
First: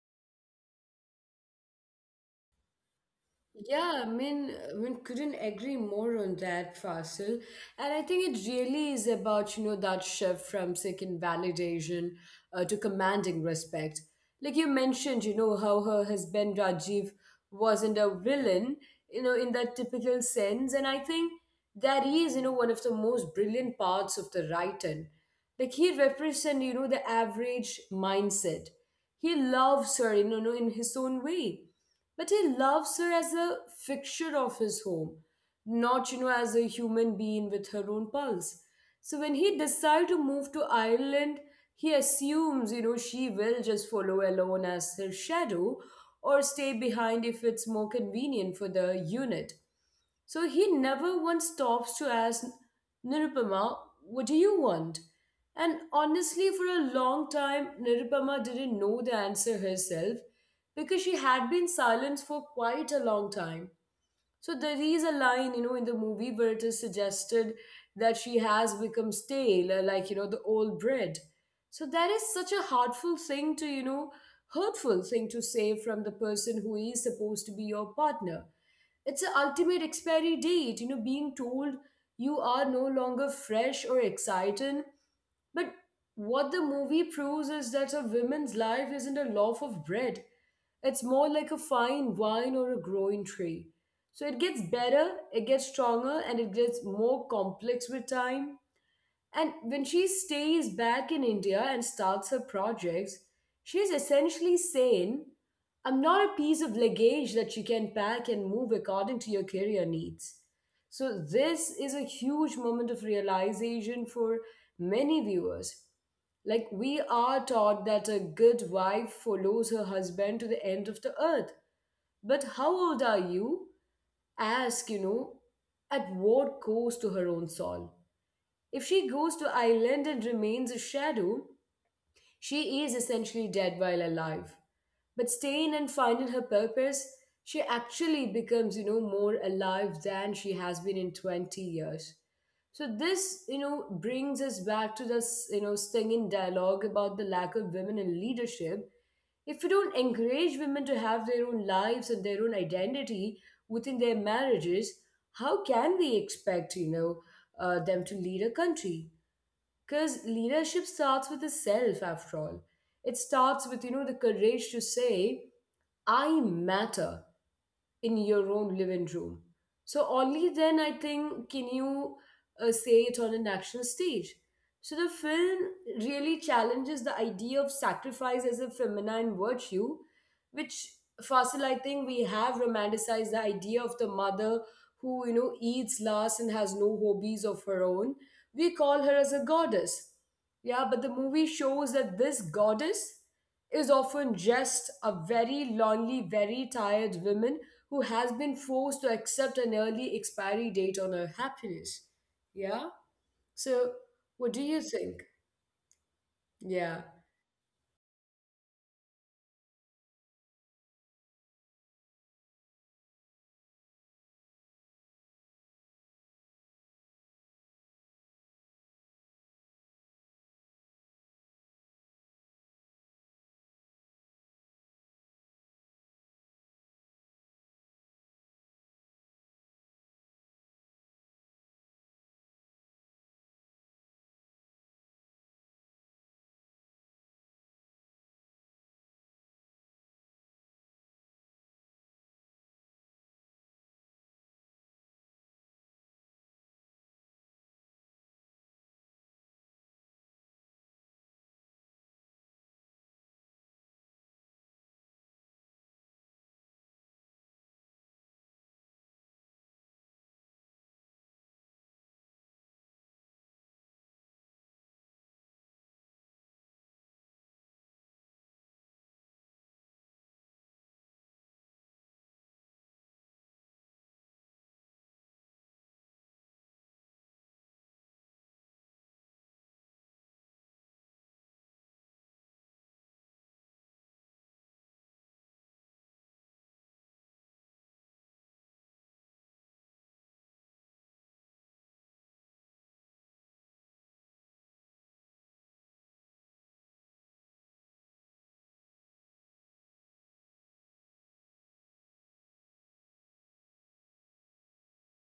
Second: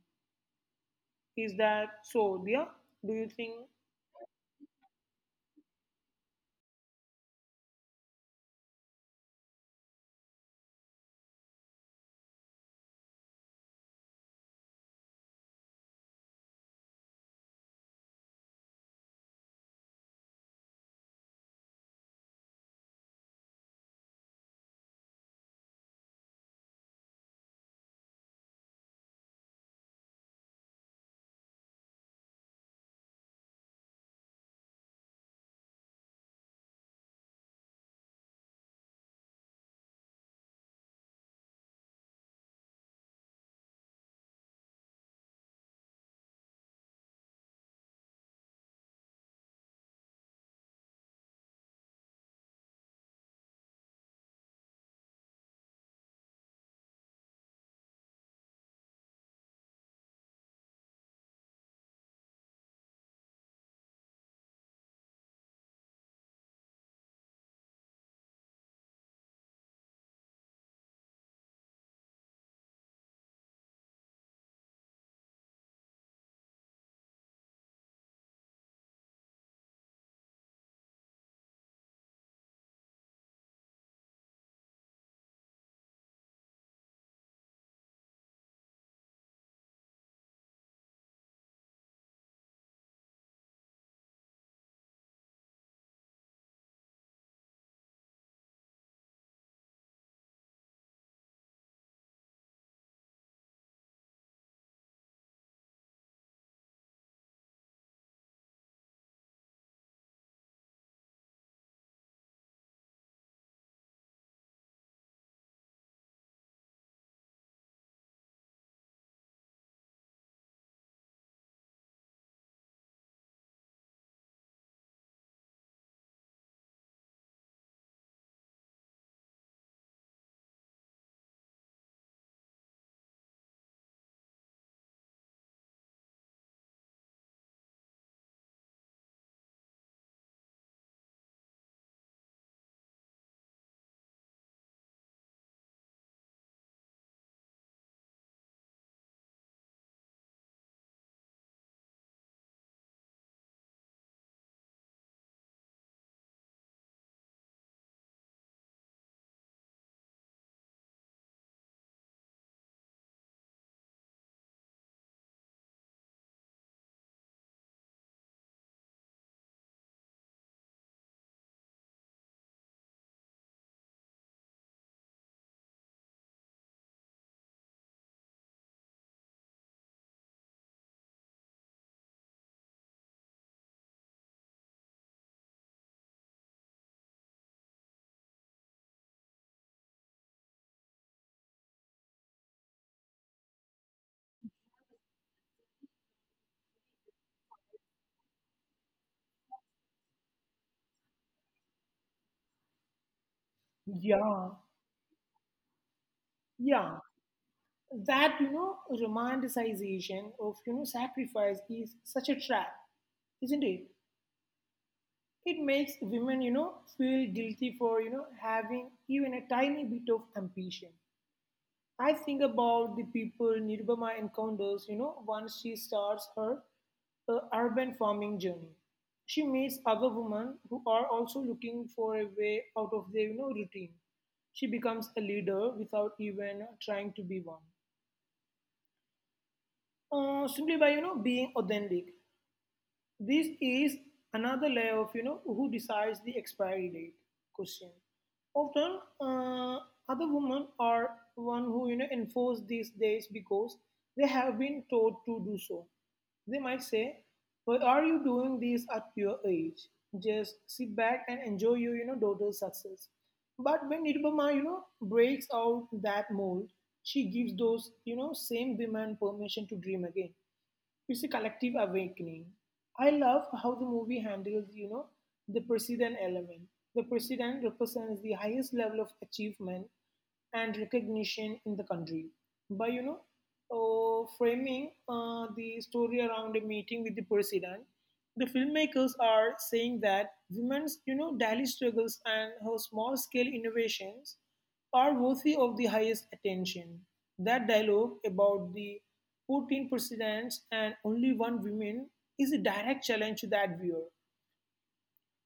Is that so, dear? Do you think? Yeah, I mean, couldn't agree more on that, Fasil. And I think it really is about, that shift from seeking validation to commanding respect. Like you mentioned, how her husband Rajiv wasn't a villain, in that typical sense. And I think that is, one of the most brilliant parts of the writing. Like he represents, the average mindset. He loves her, in his own way, but he loves her as a fixture of his home, not, as a human being with her own pulse. So when he decides to move to Ireland, he assumes, she will just follow alone as her shadow or stay behind if it's more convenient for the unit. So he never once stops to ask Nirupama, what do you want? And honestly, for a long time, Nirupama didn't know the answer herself because she had been silent for quite a long time. So there is a line, in the movie where it is suggested that she has become stale, like, the old bread. So that is such a heartful thing to, hurtful thing to say from the person who is supposed to be your partner. It's an ultimate expiry date, you know, being told you are no longer fresh or exciting. But what the movie proves is that a woman's life isn't a loaf of bread. It's more like a fine wine or a growing tree. So it gets better, it gets stronger, and it gets more complex with time. And when she stays back in India and starts her projects, she's essentially saying, I'm not a piece of luggage that you can pack and move according to your career needs. So, this is a huge moment of realization for many viewers. Like, we are taught that a good wife follows her husband to the end of the earth. But how old are you? Ask, at what cost to her own soul? If she goes to island and remains a shadow, she is essentially dead while alive. But staying and finding her purpose, she actually becomes, more alive than she has been in 20 years. So this, brings us back to this, stinging dialogue about the lack of women in leadership. If we don't encourage women to have their own lives and their own identity within their marriages, how can we expect, them to lead a country? Because leadership starts with the self, after all. It starts with, the courage to say, I matter in your own living room. So only then I think can you say it on a national stage. So the film really challenges the idea of sacrifice as a feminine virtue, which, Fasil, I think we have romanticized the idea of the mother who eats last and has no hobbies of her own. We call her as a goddess. Yeah, but the movie shows that this goddess is often just a very lonely, very tired woman who has been forced to accept an early expiry date on her happiness. Yeah? So, Yeah, what do you think? yeah. Yeah. That you know, romanticization of sacrifice is such a trap, isn't it? It makes women feel guilty for having even a tiny bit of ambition. I think about the people Nirubama encounters, you know, once she starts her urban farming journey. She meets other women who are also looking for a way out of their, you know, routine. She becomes a leader without even trying to be one, simply by, you know, being authentic. This is another layer of who decides the expiry date question. Often, other women are one who enforce these days because they have been told to do so. They might say, "Why are you doing this at your age? Just sit back and enjoy your daughter's success." But when Nirbama breaks out that mold, she gives those same women permission to dream again. It's a collective awakening. I love how the movie handles, you know, the president element. The president represents the highest level of achievement and recognition in the country by, framing the story around a meeting with the president. The filmmakers are saying that women's, you know, daily struggles and her small-scale innovations are worthy of the highest attention. That dialogue about the 14 presidents and only one woman is a direct challenge to that viewer.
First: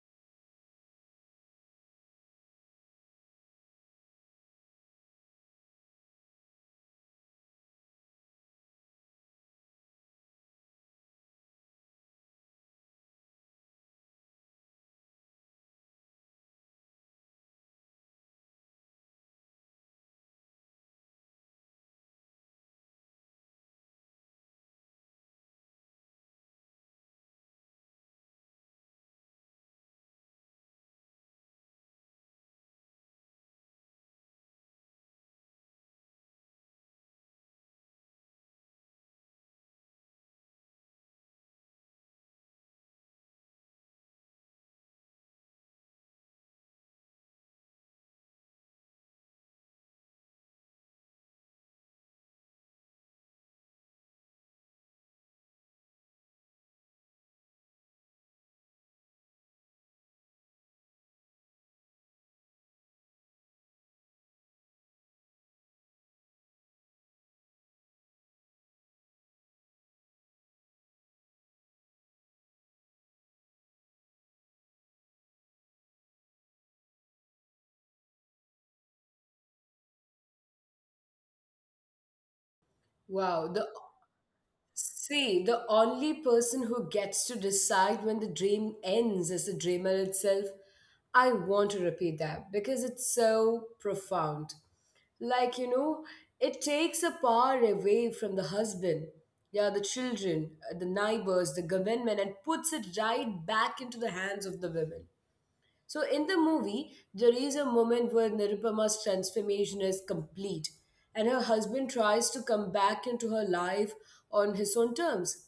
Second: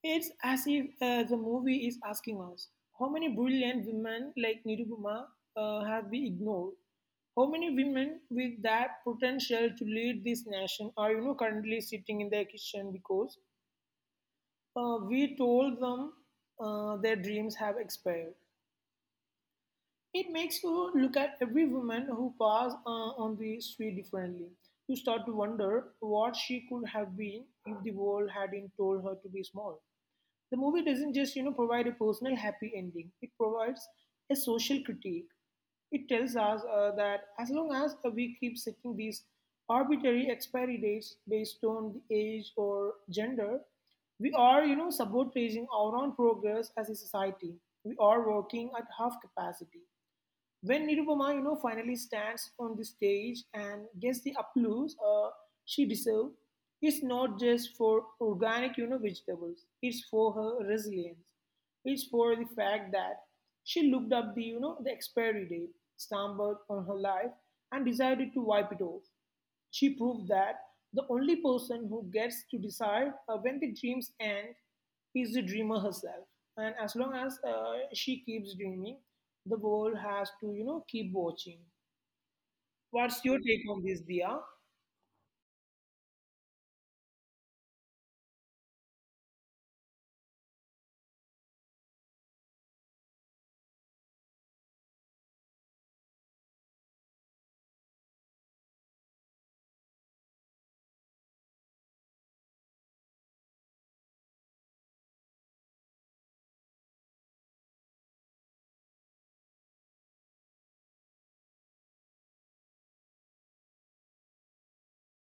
It's as if the movie is asking us how many brilliant women like Nirupama have we ignored? How many women with that potential to lead this nation are currently sitting in their kitchen because we told them their dreams have expired? It makes you look at every woman who passed on the street differently. You start to wonder what she could have been if the world hadn't told her to be small. The movie doesn't just, you know, provide a personal happy ending. It provides a social critique. It tells us that as long as we keep setting these arbitrary expiry dates based on the age or gender, we are, you know, sabotaging our own progress as a society. We are working at half capacity. When Nirupama, you know, finally stands on the stage and gets the applause she deserves, it's not just for organic, you know, vegetables. It's for her resilience. It's for the fact that she looked up the, you know, the expiry date, stumbled on her life, and decided to wipe it off. She proved that the only person who gets to decide when the dreams end is the dreamer herself. And as long as she keeps dreaming, the world has to, you know, keep watching. What's your Wow. Take on this, Dia? The only person who gets to decide when the dream ends is the dreamer itself. I want to repeat that because it's so profound. Like, it takes a power away from the husband, yeah, the children, the neighbors, the government, and puts it right back into the hands of the women. So in the movie, there is a moment where Nirupama's transformation is complete and her husband tries to come back into her life on his own terms.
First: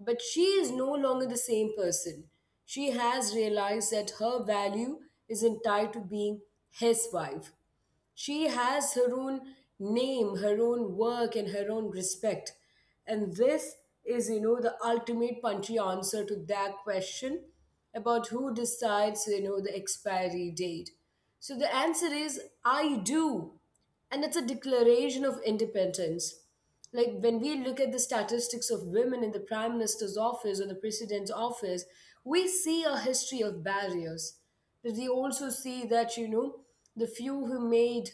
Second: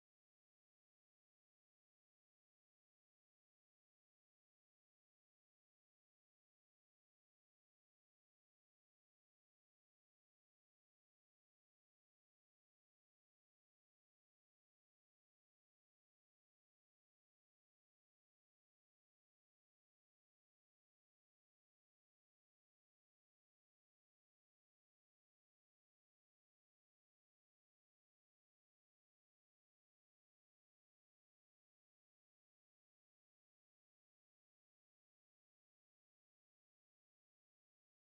But she is no longer the same person. She has realized that her value isn't tied to being his wife. She has her own name, her own work, and her own respect. And this is, the ultimate punchy answer to that question about who decides, the expiry date. So the answer is I do. And it's a declaration of independence. Like when we look at the statistics of women in the prime minister's office or the president's office, we see a history of barriers, but we also see that the few who made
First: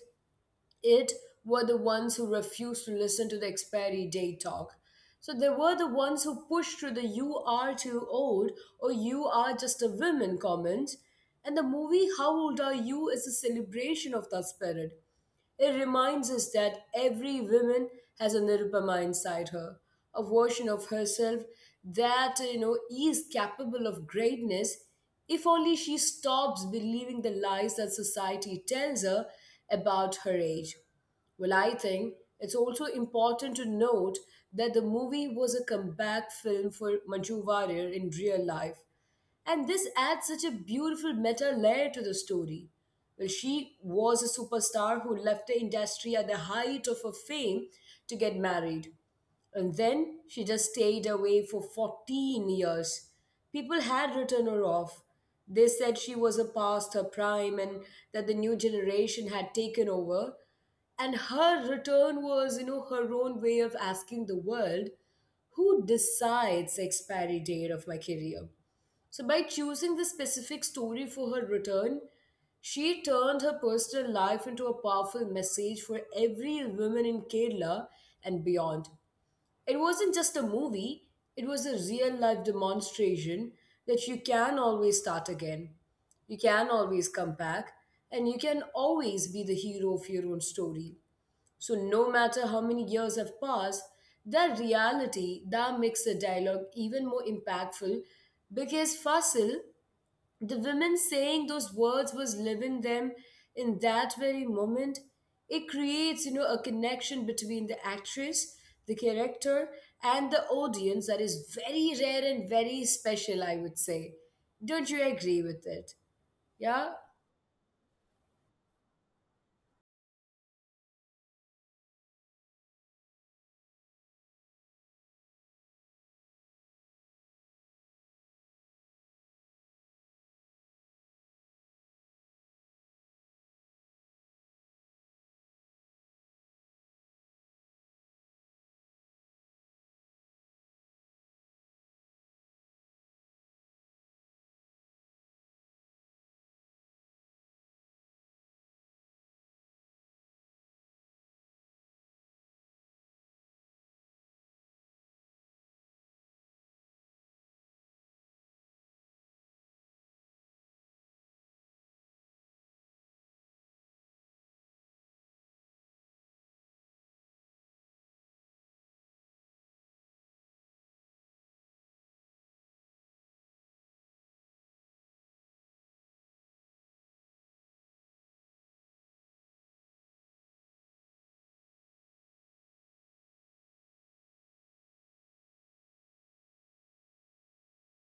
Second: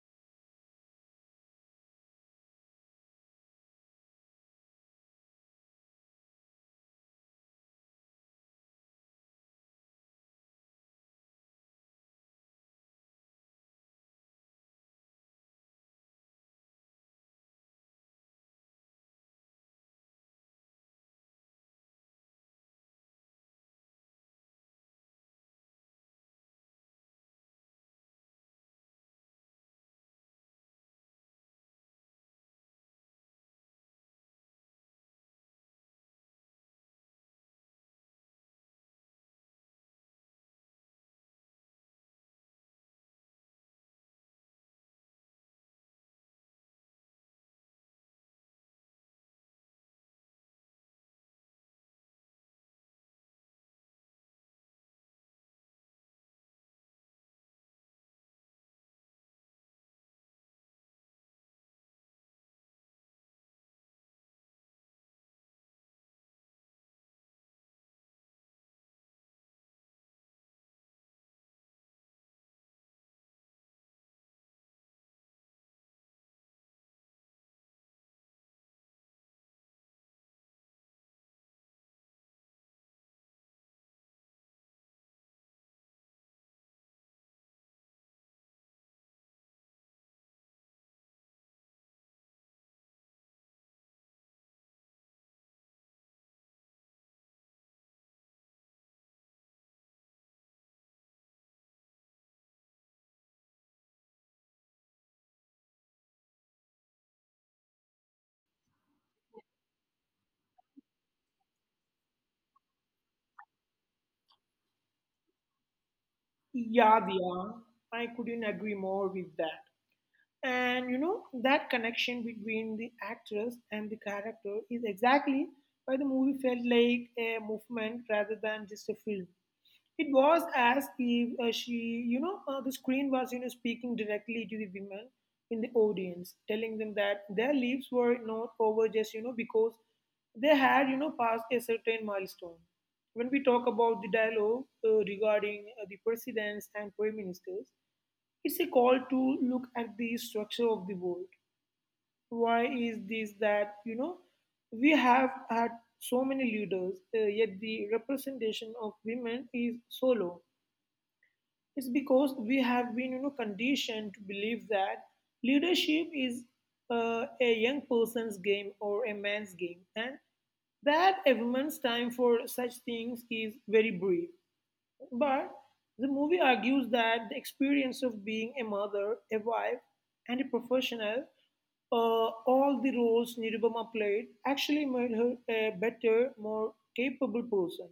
it were the ones who refused to listen to the expiry date talk. So they were the ones who pushed through the "you are too old" or "you are just a woman" comment. And the movie How Old Are You is a celebration of that spirit. It reminds us that every woman has a Nirupama inside her, a version of herself that is capable of greatness, if only she stops believing the lies that society tells her about her age. Well, I think it's also important to note that the movie was a comeback film for Manju Warrior in real life. And this adds such a beautiful meta layer to the story. Well, she was a superstar who left the industry at the height of her fame to get married. And then she just stayed away for 14 years. People had written her off. They said she was a past her prime and that the new generation had taken over. And her return was, her own way of asking the world, who decides the expiry date of my career? So, by choosing this specific story for her return, she turned her personal life into a powerful message for every woman in Kerala and beyond. It wasn't just a movie, it was a real life demonstration that you can always start again, you can always come back, and you can always be the hero of your own story. So, no matter how many years have passed, that reality that makes the dialogue even more impactful because, Fasil, the women saying those words was living them in that very moment. It creates, a connection between the actress, the character, and the audience that is very rare and very special, I would say. Don't you agree with it? Yeah. Yeah, Dia, I couldn't agree more with that. And you know, that connection between the actress and the character is exactly why the movie felt like a movement rather than just a film. It was as if the screen was, you know, speaking directly to the women in the audience, telling them that their lives were not over just, you know, because they had, you know, passed a certain milestone. When we talk about the dialogue regarding the presidents and prime ministers, it's a call to look at the structure of the world. Why is this that, you know, we have had so many leaders, yet the representation of women is so low? It's because we have been, you know, conditioned to believe that leadership is a young person's game or a man's game, and that a woman's time for such things is very brief. But the movie argues that the experience of being a mother, a wife, and a professional, all the roles Nirubama played, actually made her a better, more capable person,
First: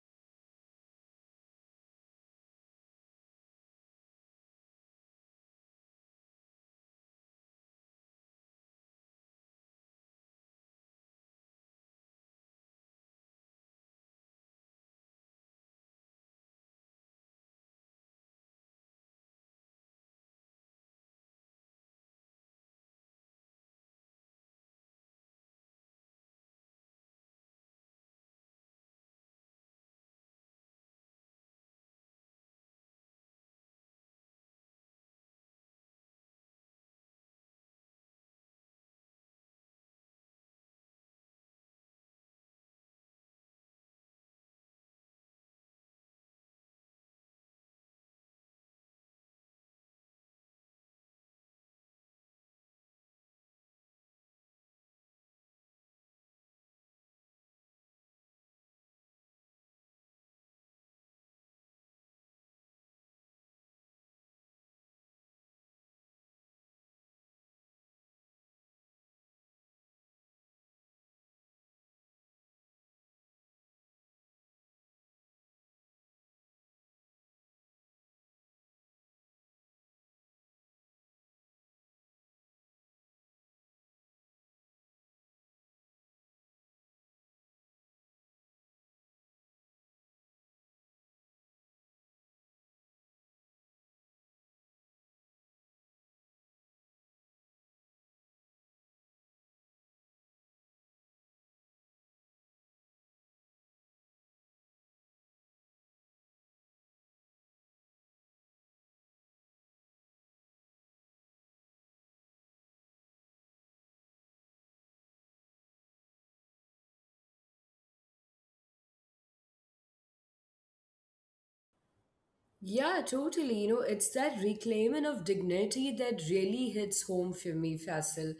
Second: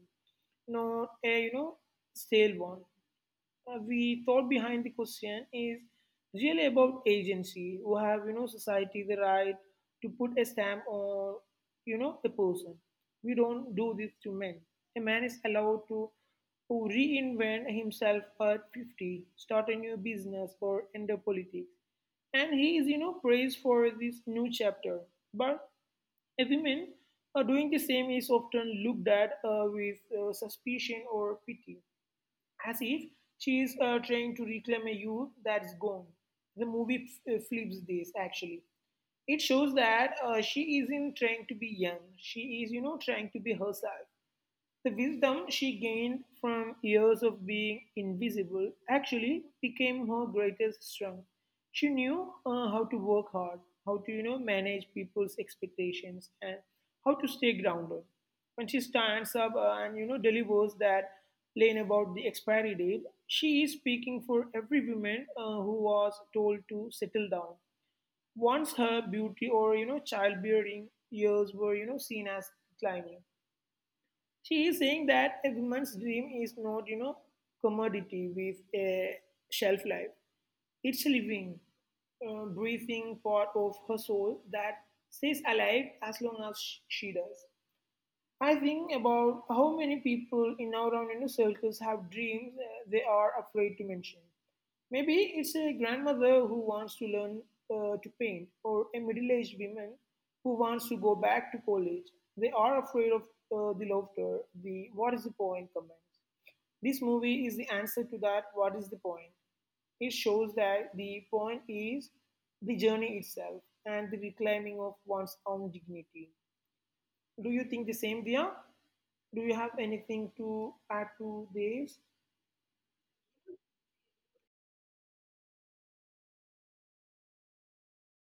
not a stale one. We thought behind the question is really about agency. We have, you know, society the right to put a stamp on, you know, a person. We don't do this to men. A man is allowed to reinvent himself at 50, start a new business, or enter politics. And he is, you know, praised for this new chapter. But a women doing the same is often looked at with suspicion or pity, as if she is trying to reclaim a youth that's gone. The movie flips this actually. It shows that she isn't trying to be young. She is, you know, trying to be herself. The wisdom she gained from years of being invisible actually became her greatest strength. She knew how to work hard, how to manage people's expectations, and how to stay grounded. When she stands up and delivers that line about the expiry date, she is speaking for every woman who was told to settle down. Once her beauty or childbearing years were seen as declining, she is saying that a woman's dream is not, you know, commodity with a shelf life. It's a living, breathing part of her soul that stays alive as long as she does. I think about how many people in our own you know, circles have dreams they are afraid to mention. Maybe it's a grandmother who wants to learn to paint, or a middle aged woman who wants to go back to college. They are afraid of the laughter, the what is the point comments. This movie is the answer to that what is the point. It shows that the point is the journey itself and the reclaiming of one's own dignity. Do you think the same, Dia? Do you have anything to add to this? Yeah, totally. It's that reclaiming of dignity that really hits home for me, Faisal.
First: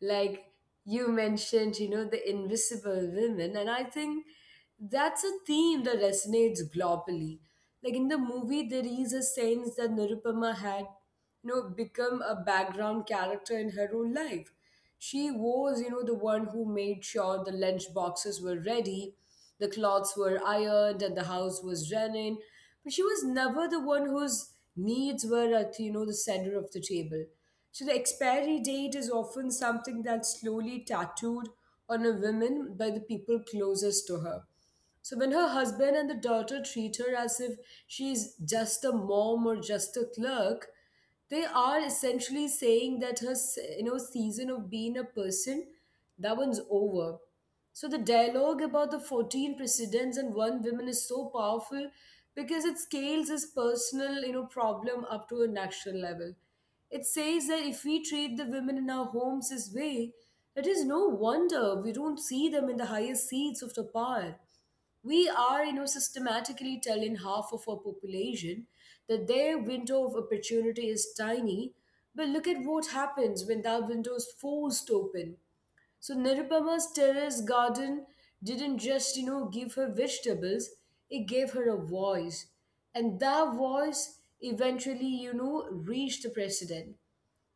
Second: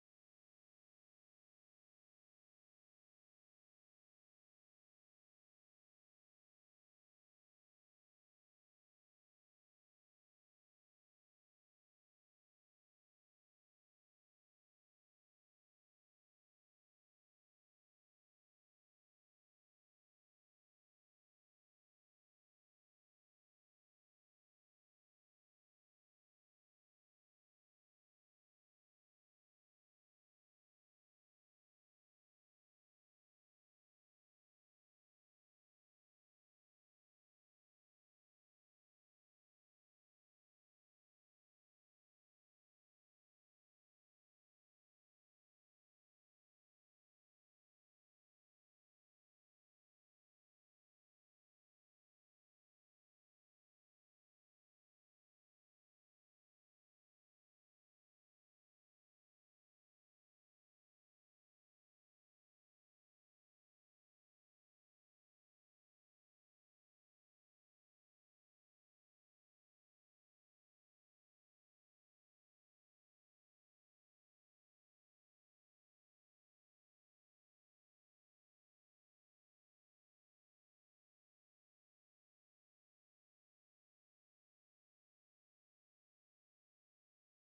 Like you mentioned, the invisible women, and I think that's a theme that resonates globally. Like in the movie, there is a sense that Nirupama had become a background character in her own life. She was, the one who made sure the lunch boxes were ready, the clothes were ironed, and the house was running. But she was never the one whose needs were at the center of the table. So the expiry date is often something that's slowly tattooed on a woman by the people closest to her. So when her husband and the daughter treat her as if she's just a mom or just a clerk, they are essentially saying that her season of being a person, that one's over. So the dialogue about the 14 presidents and one woman is so powerful because it scales this personal problem up to a national level. It says that if we treat the women in our homes this way, it is no wonder we don't see them in the highest seats of the power. We are systematically telling half of our population that their window of opportunity is tiny. But look at what happens when that window is forced open. So Nirupama's terrace garden didn't just give her vegetables, it gave her a voice. And that voice eventually reached the president.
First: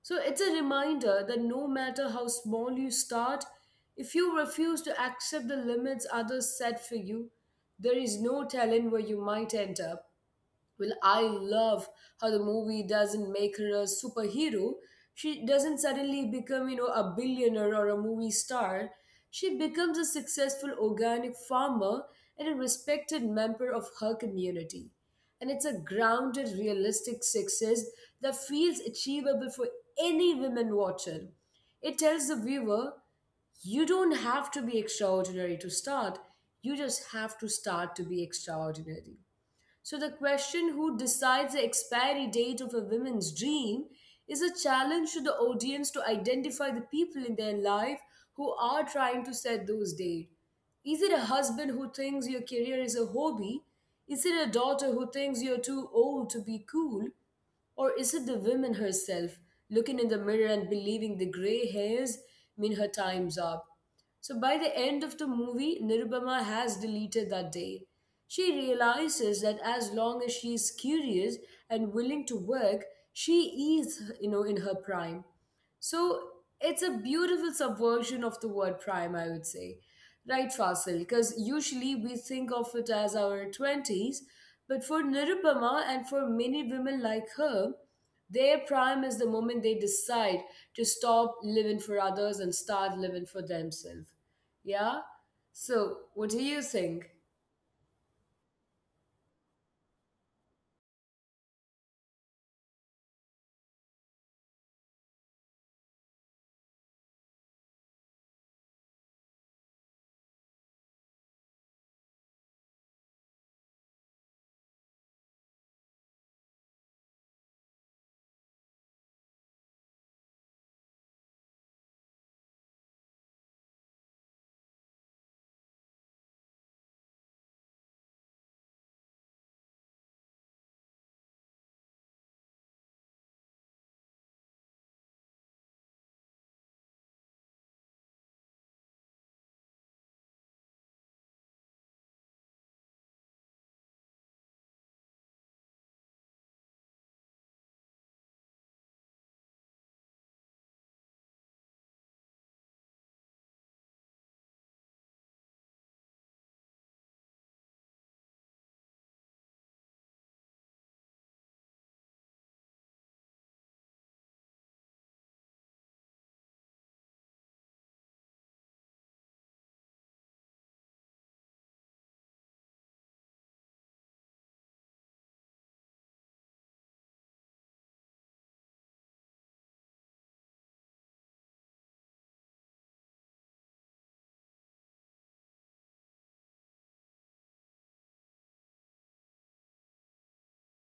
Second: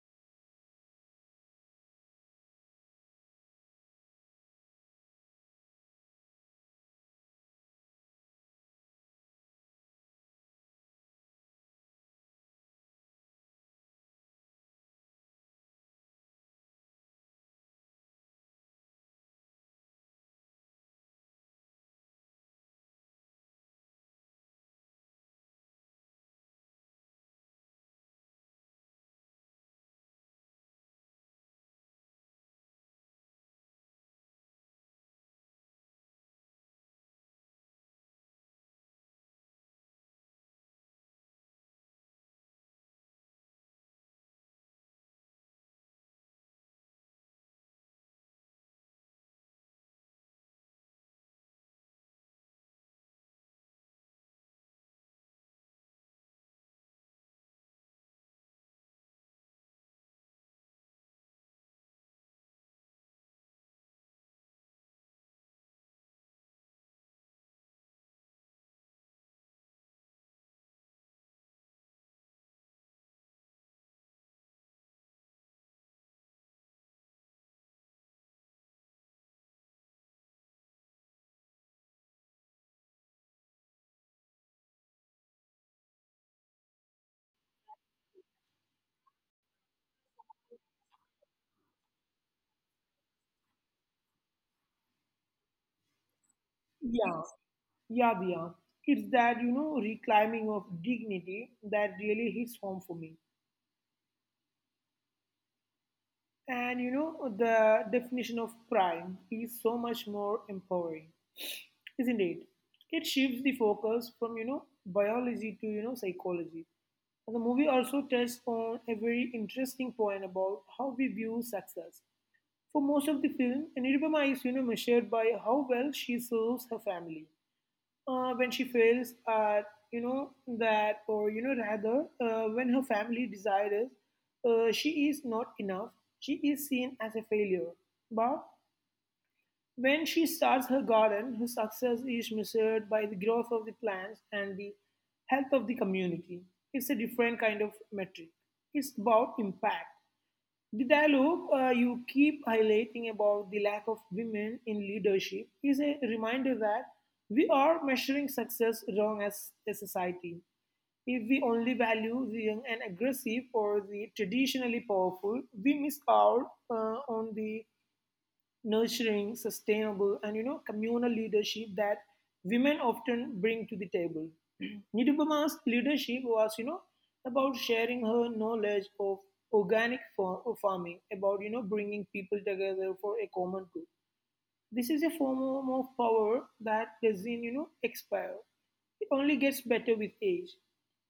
So it's a reminder that no matter how small you start, if you refuse to accept the limits others set for you, there is no telling where you might end up. Well, I love how the movie doesn't make her a superhero. She doesn't suddenly become, a billionaire or a movie star. She becomes a successful organic farmer and a respected member of her community. And it's a grounded, realistic success that feels achievable for any women watcher. It tells the viewer, you don't have to be extraordinary to start. You just have to start to be extraordinary. So the question, who decides the expiry date of a woman's dream, is a challenge to the audience to identify the people in their life who are trying to set those dates. Is it a husband who thinks your career is a hobby? Is it a daughter who thinks you're too old to be cool? Or is it the woman herself looking in the mirror and believing the grey hairs mean her time's up? So by the end of the movie, Nirubama has deleted that day. She realizes that as long as she is curious and willing to work, she is in her prime. So it's a beautiful subversion of the word prime, I would say. Right, Fasil? Because usually we think of it as our 20s, but for Nirupama and for many women like her, their prime is the moment they decide to stop living for others and start living for themselves. Yeah? So, what do you Yeah, think? yes, yeah, yeah. It's that, you know, reclaiming of dignity that really hits home for me. And, you know, the definition of crime is so much more empowering, isn't it? It shifts the focus from, you know, biology to, you know, psychology. And the movie also touched on a very interesting point about how we view success. For most of the film, Anirubama is, you know, measured by how well she serves her family when she fails at you know that or you know rather when her family desires, she is not enough, she is seen as a failure. But when she starts her garden, her success is measured by the growth of the plants and the health of the community. It's a different kind of metric, it's about impact. The dialogue you keep highlighting about the lack of women in leadership is a reminder that we are measuring success wrong as a society. If we only value the young and aggressive or the traditionally powerful, we miss out on the nurturing, sustainable, and you know, communal leadership that women often bring to the table. *clears throat* Nidubama's leadership was, you know, about sharing her knowledge of organic farming, about you know, bringing people together for a common good. This is a form of power that doesn't, you know, expire. It only gets better with age.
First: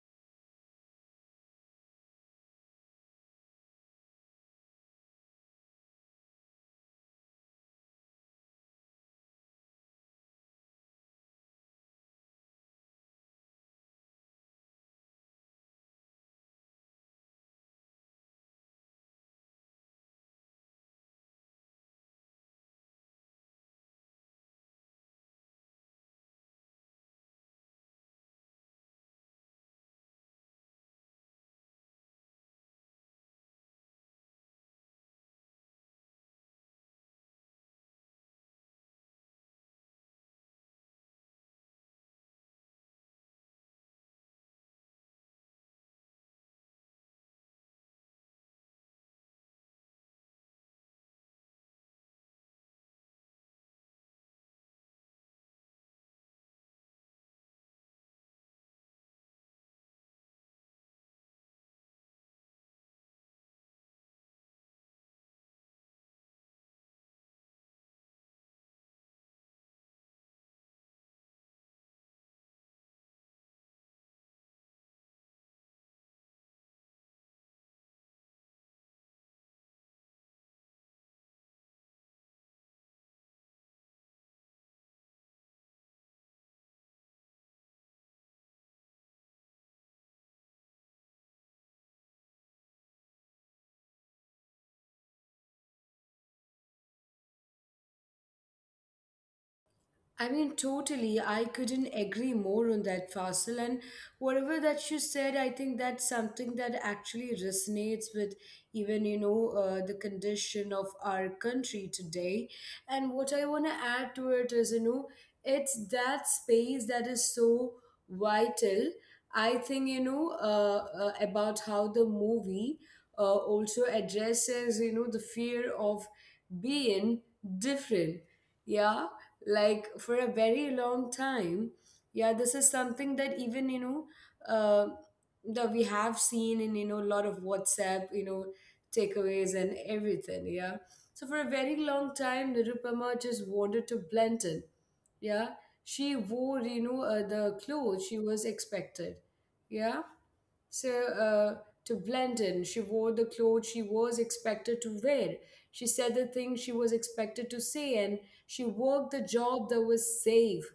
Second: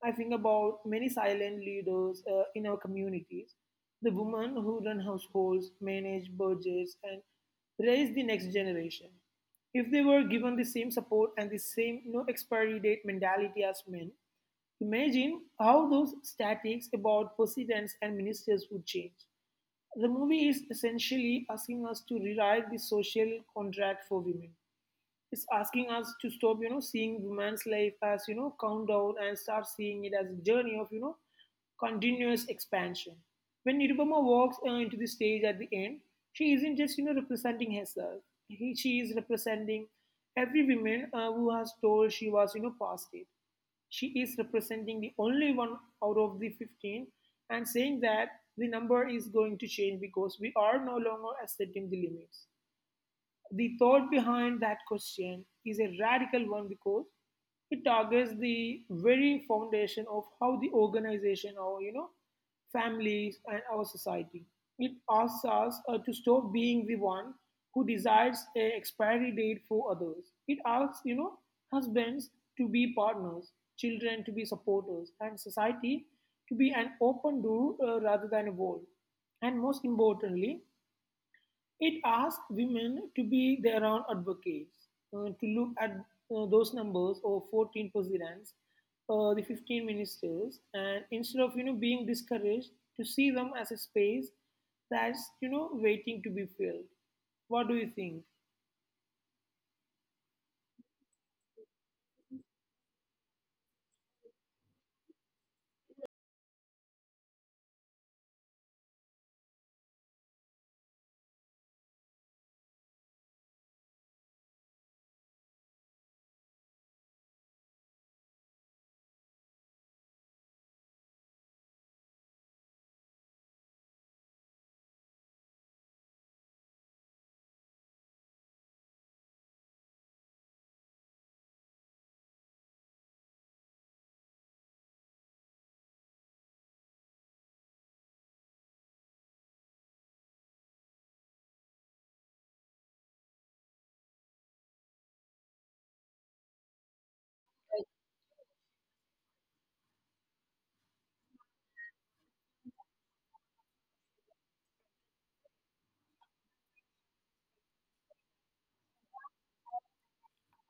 I think about many silent leaders in our communities, the women who run households, manage budgets, and raise the next generation. If they were given the same support and the same no expiry date mentality as men, imagine how those statics about presidents and ministers would change. The movie is essentially asking us to rewrite the social contract for women. It's asking us to stop, you know, seeing women's life as, you know, countdown and start seeing it as a journey of, you know, continuous expansion. When Nirupama walks into the stage at the end, she isn't just, you know, representing herself. She is representing every woman who has told she was, you know, past it. She is representing the only one out of the 15 and saying that the number is going to change because we are no longer accepting the limits. The thought behind that question is a radical one because it targets the very foundation of how the organization or you know families and our society. It asks us to stop being the one who decides a expiry date for others. It asks you know husbands to be partners, children to be supporters, and society to be an open door rather than a wall. And most importantly, it asks women to be their own advocates, to look at those numbers of 14 presidents, the 15 ministers, and instead of you know being discouraged, to see them as a space that's you know waiting to be filled. What do you think? I mean, totally. I couldn't agree more on that, Fasil. And whatever that you said, I think that's something that actually resonates with even, the condition of our country today. And what I want to add to it is, it's that space that is so vital. I think, about how the movie also addresses, the fear of being different. Yeah. Like for a very long time. Yeah. This is something that even uh, that we have seen in a lot of WhatsApp takeaways and everything. Yeah. So for a very long time, Nirupama just wanted to blend in. Yeah. She wore the clothes she was expected. Yeah. So, to blend in, she wore the clothes she was expected to wear. She said the things she was expected to say, and she worked the job that was safe.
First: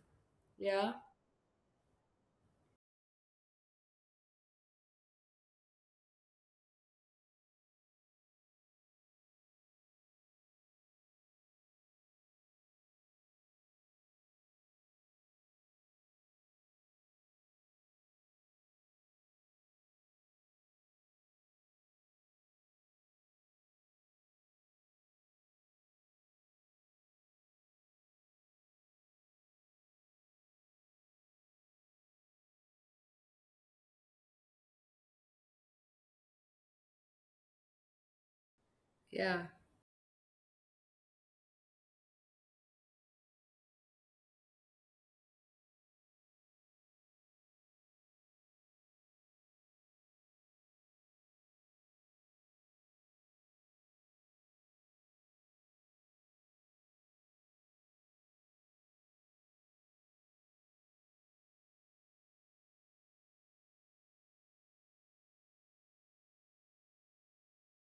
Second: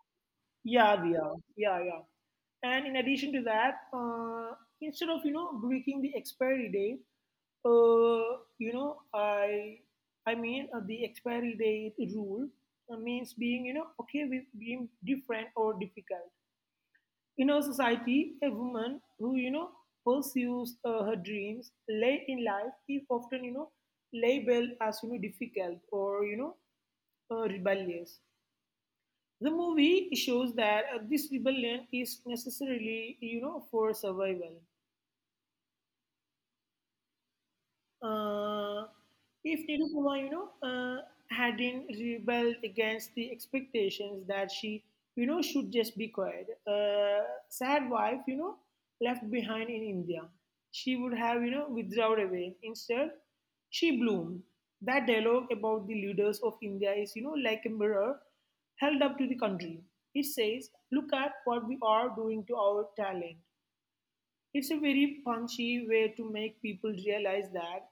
Yeah, Yeah, Dia. Yeah, yeah. And in addition to that, instead of you know breaking the expiry date, uh, you know I the expiry date rule means being you know okay with being different or difficult. In our society, a woman who you know pursues her dreams late in life is often you know labeled as you know difficult or you know rebellious. The movie shows that this rebellion is necessarily, you know, for survival. Uh, yeah. if Nirupama, hadn't rebelled against the expectations that she, you know, should just be quiet, sad wife, you know, left behind in India, she would have, you know, withdrawn away. Instead, she bloomed. That dialogue about the leaders of India is, you know, like a mirror held up to the country. It says, look at what we are doing to our talent. It's a very punchy way to make people realize that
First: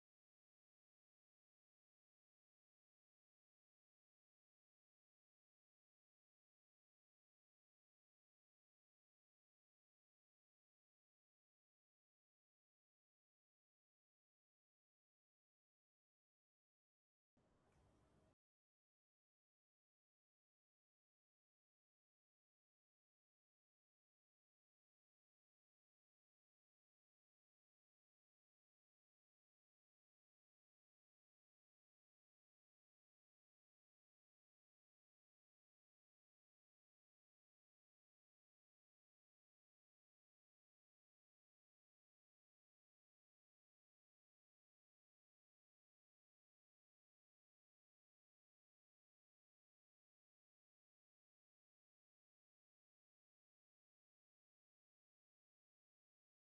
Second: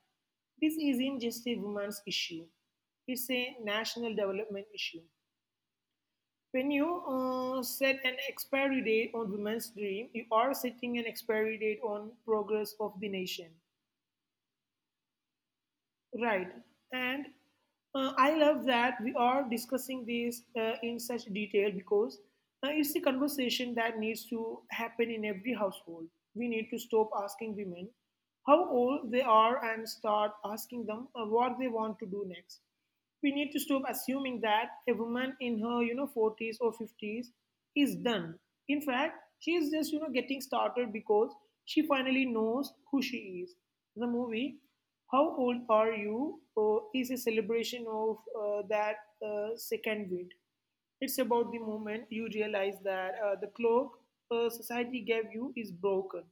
this isn't just a woman's issue, it's a national development issue. When you set an expiry date on women's dream, you are setting an expiry date on progress of the nation. Right. And I love that we are discussing this in such detail because it's the conversation that needs to happen in every household. We need to stop asking women how old they are and start asking them what they want to do next. We need to stop assuming that a woman in her, you know, 40s or 50s is done. In fact, she is just, you know, getting started because she finally knows who she is. The movie, How Old Are You, is a celebration of that second wind. It's about the moment you realize that the clock society gave you is broken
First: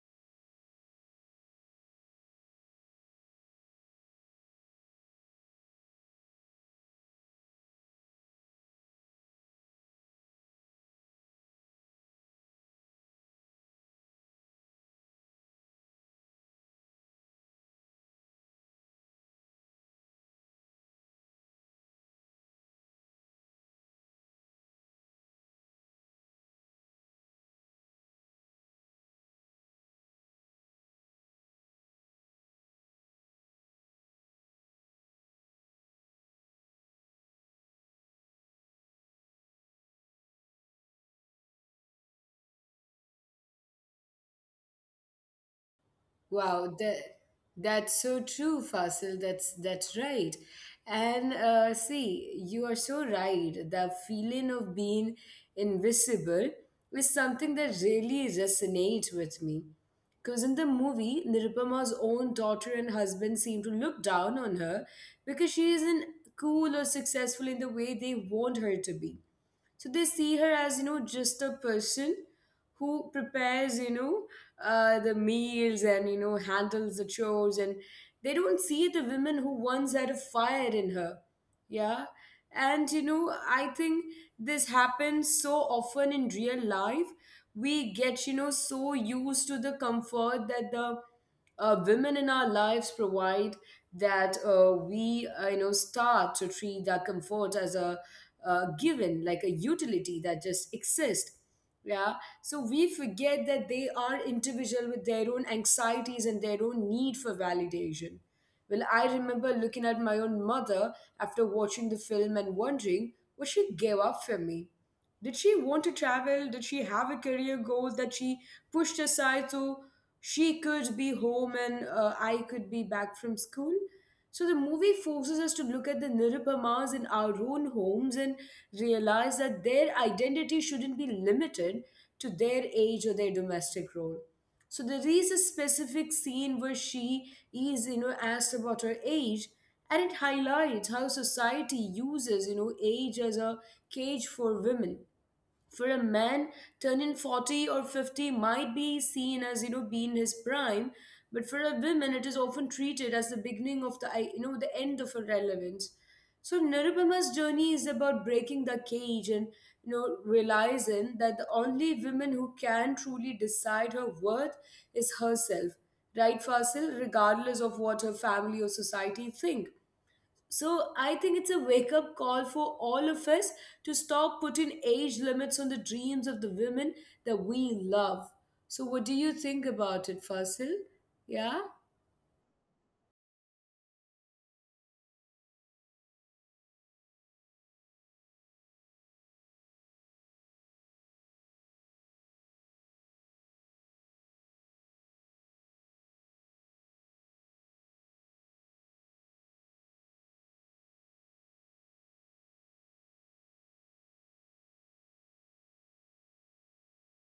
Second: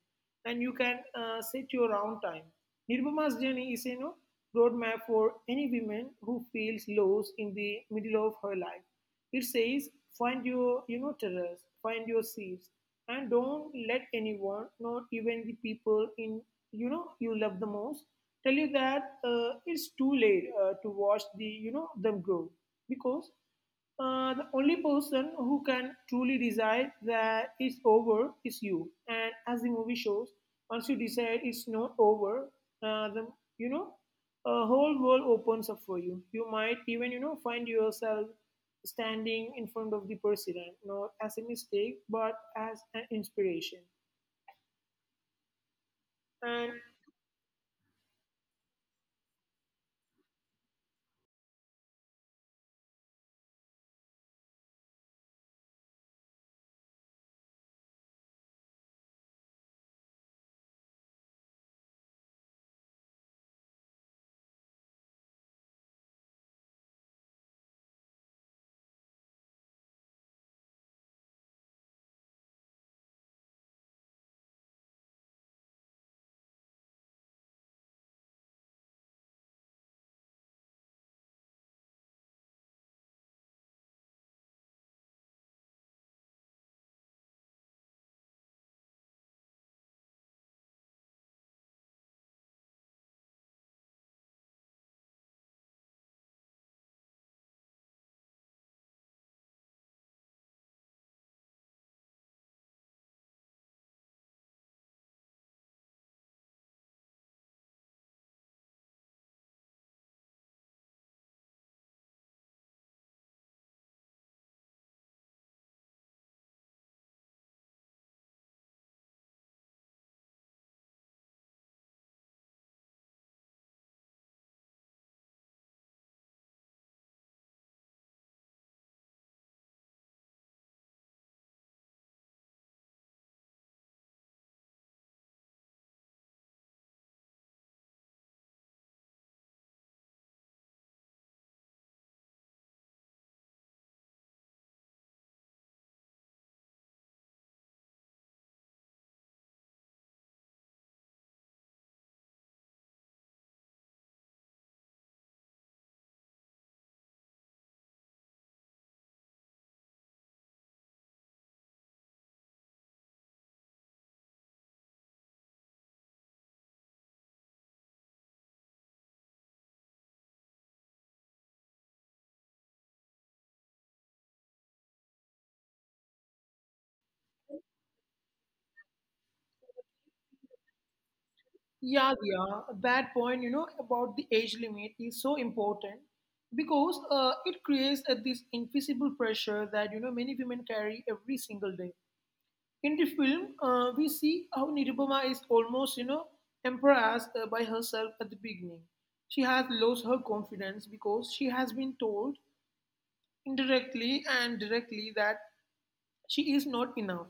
and you can set your own time. Nirbhama's journey is you know, roadmap for any woman who feels lost in the middle of her life. It says, find your you know terrace, find your seeds, and don't let anyone, not even the people in you know you love the most, tell you that it's too late to watch the you know them grow because the only person who can truly decide that it's over is you. And as the movie shows, once you decide it's not over, the you know, a whole world opens up for you. You might even you know find yourself standing in front of the president, not as a mistake, but as an inspiration. And Wow, that's so true, Fasil. That's right. And see, you are so right. The feeling of being invisible is something that really resonates with me. Because in the movie, Nirupama's own daughter and husband seem to look down on her because she isn't cool or successful in the way they want her to be. So they see her as, just a person who prepares, the meals and, handles the chores. And they don't see the women who once had a fire in her. Yeah. And, I think this happens so often in real life. We get, so used to the comfort that the women in our lives provide that we, start to treat that comfort as a given, like a utility that just exists. Yeah. So we forget that they are individual with their own anxieties and their own need for validation. Well, I remember looking at my own mother after watching the film and wondering what she gave up for me. Did she want to travel? Did she have a career goal that she pushed aside so she could be home and I could be back from school? So the movie forces us to look at the Nirupamas in our own homes and realize that their identity shouldn't be limited to their age or their domestic role. So there is a specific scene where she is, asked about her age, and it highlights how society uses, age as a cage for women. For a man, turning 40 or 50 might be seen as being his prime, but for a woman it is often treated as the beginning of the the end of her relevance. So Nirupama's journey is about breaking the cage and realizing that the only woman who can truly decide her worth is herself, right, Fasil, regardless of what her family or society think. So I think it's a wake up call for all of us to stop putting age limits on the dreams of the women that we love. So what do you think about it, Fasil? Yeah? yeah, yeah, that point, you know, about the age limit is so important because it creates this invisible pressure that, you know, many women carry every single day. In the film, we see how Nirubama is almost, you know, embarrassed by herself at the beginning. She has lost her confidence because she has been told indirectly and directly that she is not enough.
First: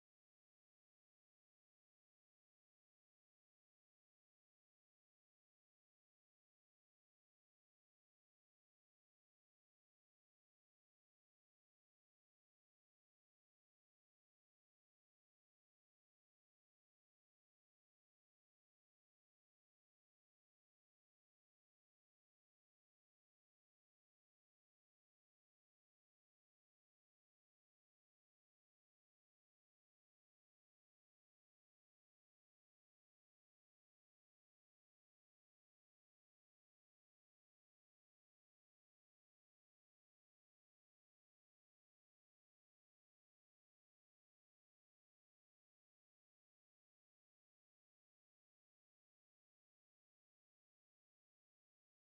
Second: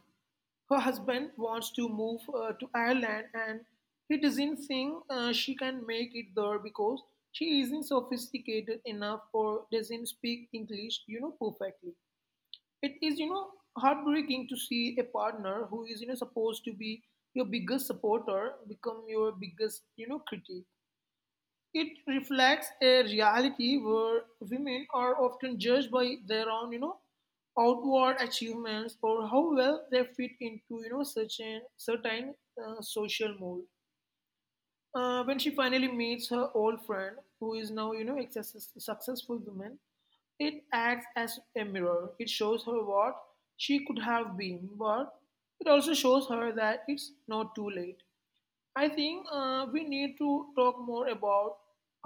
Her husband wants to move to Ireland and he doesn't think she can make it there because she isn't sophisticated enough or doesn't speak English, you know, perfectly. It is, you know, heartbreaking to see a partner who is, you know, supposed to be your biggest supporter become your biggest, you know, critic. It reflects a reality where women are often judged by their own, you know, outward achievements or how well they fit into, you know, such a certain social mold. When she finally meets her old friend, who is now, you know, a successful woman, it acts as a mirror. It shows her what she could have been, but it also shows her that it's not too late. I think we need to talk more about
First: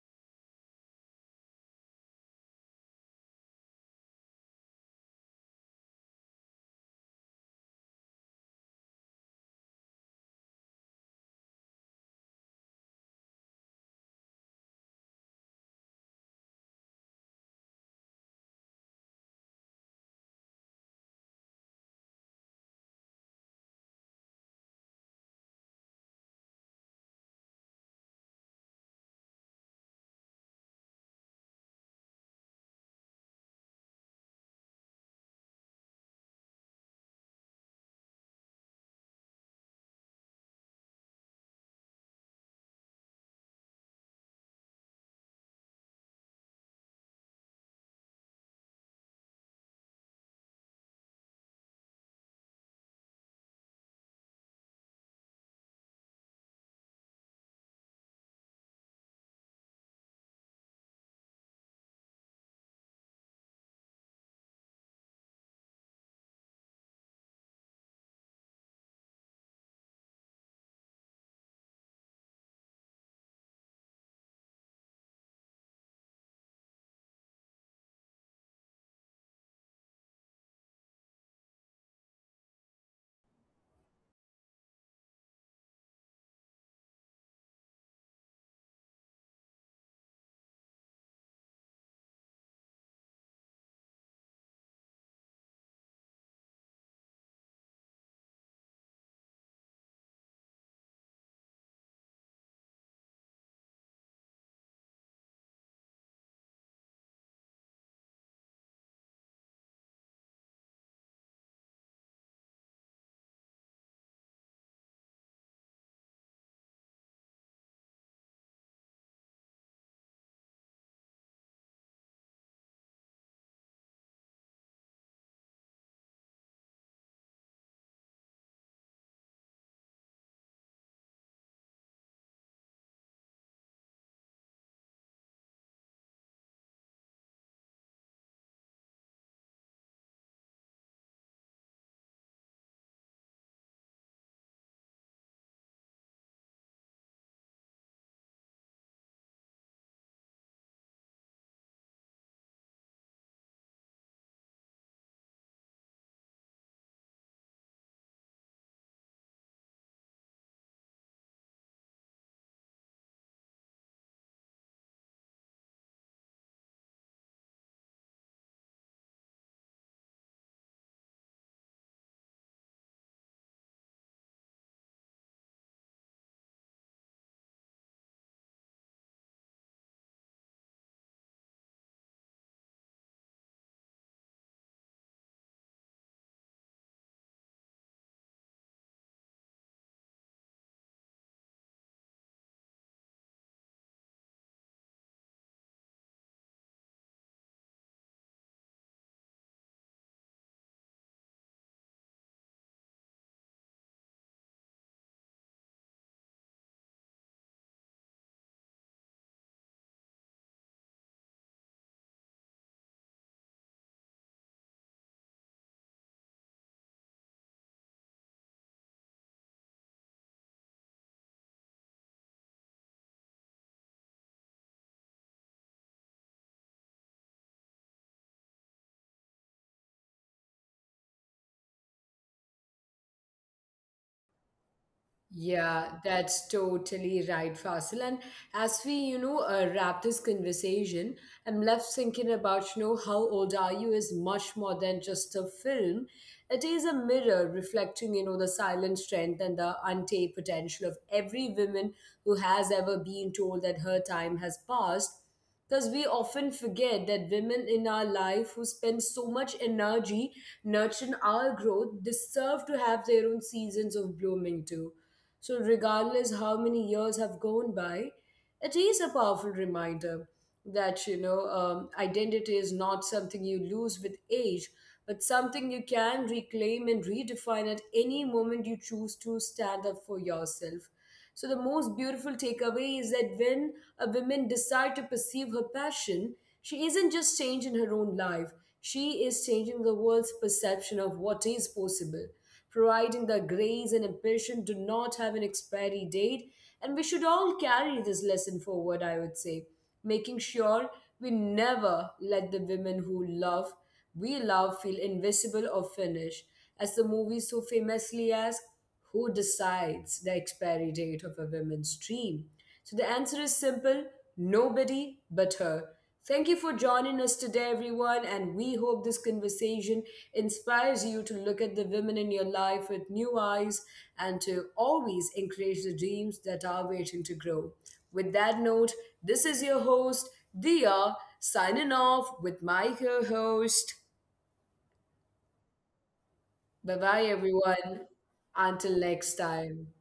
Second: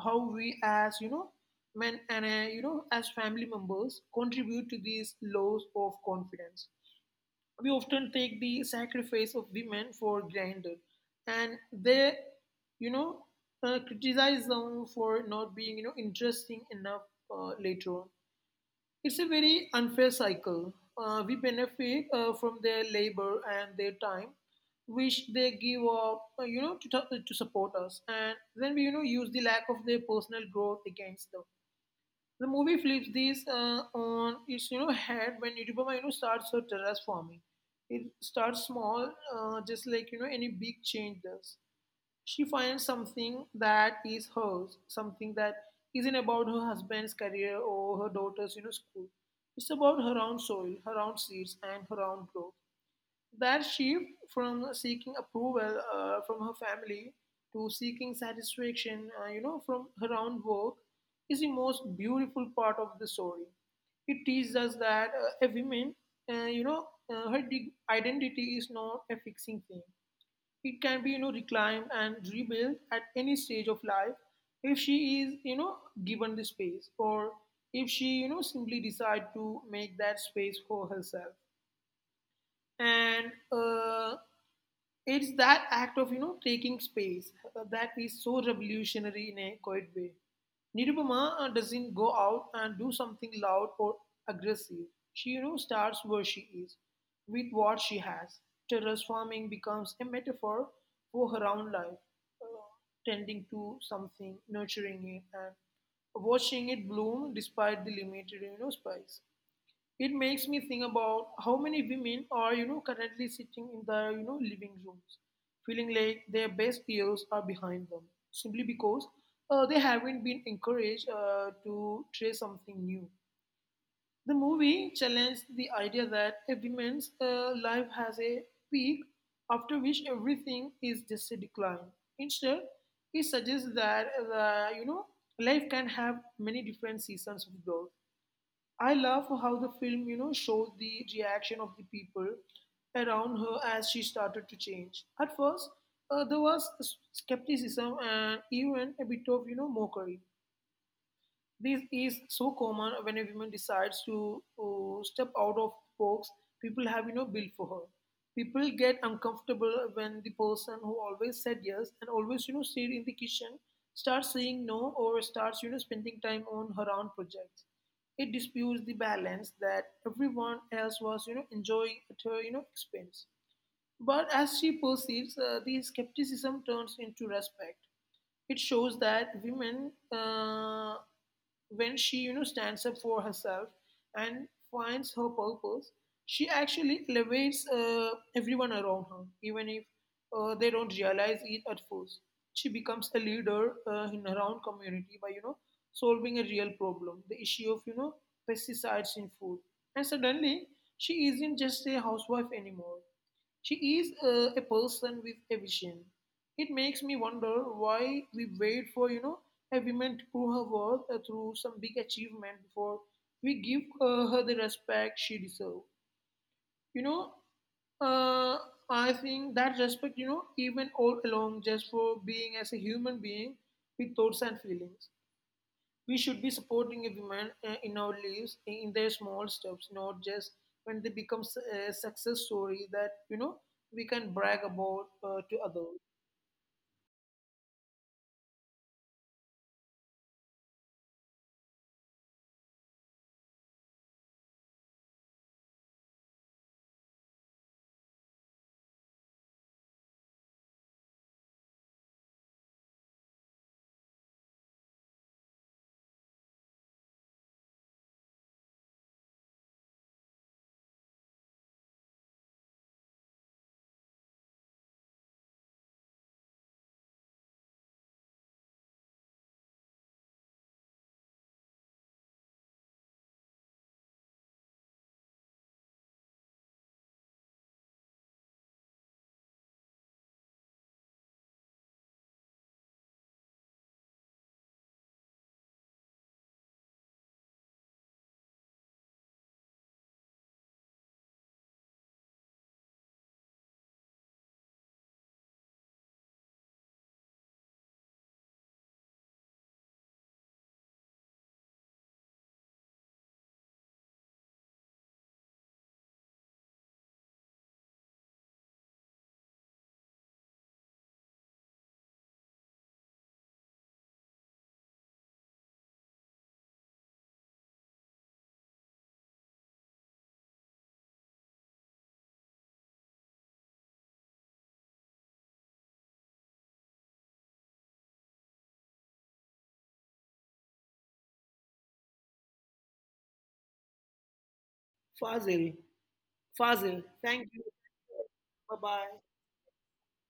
how we as you know men and you know as family members contribute to these loss of confidence. We often take the sacrifice of women for granted, and they you know criticize them for not being you know interesting enough later on. It's a very unfair cycle. We benefit from their labor and their time, which they give up, you know, to to support us. And then we, you know, use the lack of their personal growth against them. The movie flips this on its, you know, head when Nirupama, you know, starts her terrace farming. It starts small, just like, you know, any big change does. She finds something that is hers, something that isn't about her husband's career or her daughter's you know, school. It's about her own soil, her own seeds, and her own growth. That shift from seeking approval from her family to seeking satisfaction, you know, from her own work is the most beautiful part of the story. It teaches us that a woman, uh, you know, her identity is not a fixing thing. It can be, you know, reclaimed and rebuilt at any stage of life if she is, you know, given the space or if she, you know, simply decide to make that space for herself and it's that act of you know taking space that is so revolutionary in a quiet way. Nirupama doesn't go out and do something loud or aggressive. She you know starts where she is, with what she has. Terrace farming becomes a metaphor for her own life, uh, tending to something, nurturing it, and watching it bloom despite the limited you know space. It makes me think about how many women are you know currently sitting in their you know living rooms feeling like their best years are behind them simply because they haven't been encouraged to try something new. The movie challenged the idea that a woman's life has a peak after which everything is just a decline. Instead, it suggests that you know life can have many different seasons of growth. I love how the film, you know, showed the reaction of the people around her as she started to change. At first, there was skepticism and even a bit of, you know, mockery. This is so common when a woman decides to step out of box people have you know built for her. People get uncomfortable when the person who always said yes and always you know stayed in the kitchen starts saying no or starts you know spending time on her own projects. It disputes the balance that everyone else was you know enjoying at her you know expense. But as she proceeds, the skepticism turns into respect. It shows that women, when she you know stands up for herself and finds her purpose, she actually elevates everyone around her, even if they don't realize it at first. She becomes a leader in her own community by you know solving a real problem, the issue of you know pesticides in food, and suddenly she isn't just a housewife anymore. She is a person with a vision. It makes me wonder why we wait for, you know, a woman to prove her worth through some big achievement before we give her the respect she deserves. You know, uh, I think that respect, you know, even all along just for being as a human being with thoughts and feelings. We should be supporting a woman in our lives in their small steps, not just when they become a success story that, you know, we can brag about to Yeah, others. that's totally right, Fasil. And as we, wrap this conversation, I'm left thinking about, How Old Are You is much more than just a film. It is a mirror reflecting, the silent strength and the untapped potential of every woman who has ever been told that her time has passed. Because we often forget that women in our life who spend so much energy nurturing our growth deserve to have their own seasons of blooming too. So, regardless how many years have gone by, it is a powerful reminder that identity is not something you lose with age, but something you can reclaim and redefine at any moment you choose to stand up for yourself. So the most beautiful takeaway is that when a woman decides to pursue her passion, she isn't just changing her own life, she is changing the world's perception of what is possible, providing that grace and ambition do not have an expiry date. And we should all carry this lesson forward, I would say, making sure we never let the women who love, we love, feel invisible or finished. As the movie so famously asks, who decides the expiry date of a woman's dream? So the answer is simple: nobody but her. Thank you for joining us today, everyone, and we hope this conversation inspires you to look at the women in your life with new eyes and to always encourage the dreams that are waiting to grow. With that note, this is your host, Dia, signing off with my co host. Fazil, Bye Fazil, bye, thank you. everyone. Bye bye. Until next time.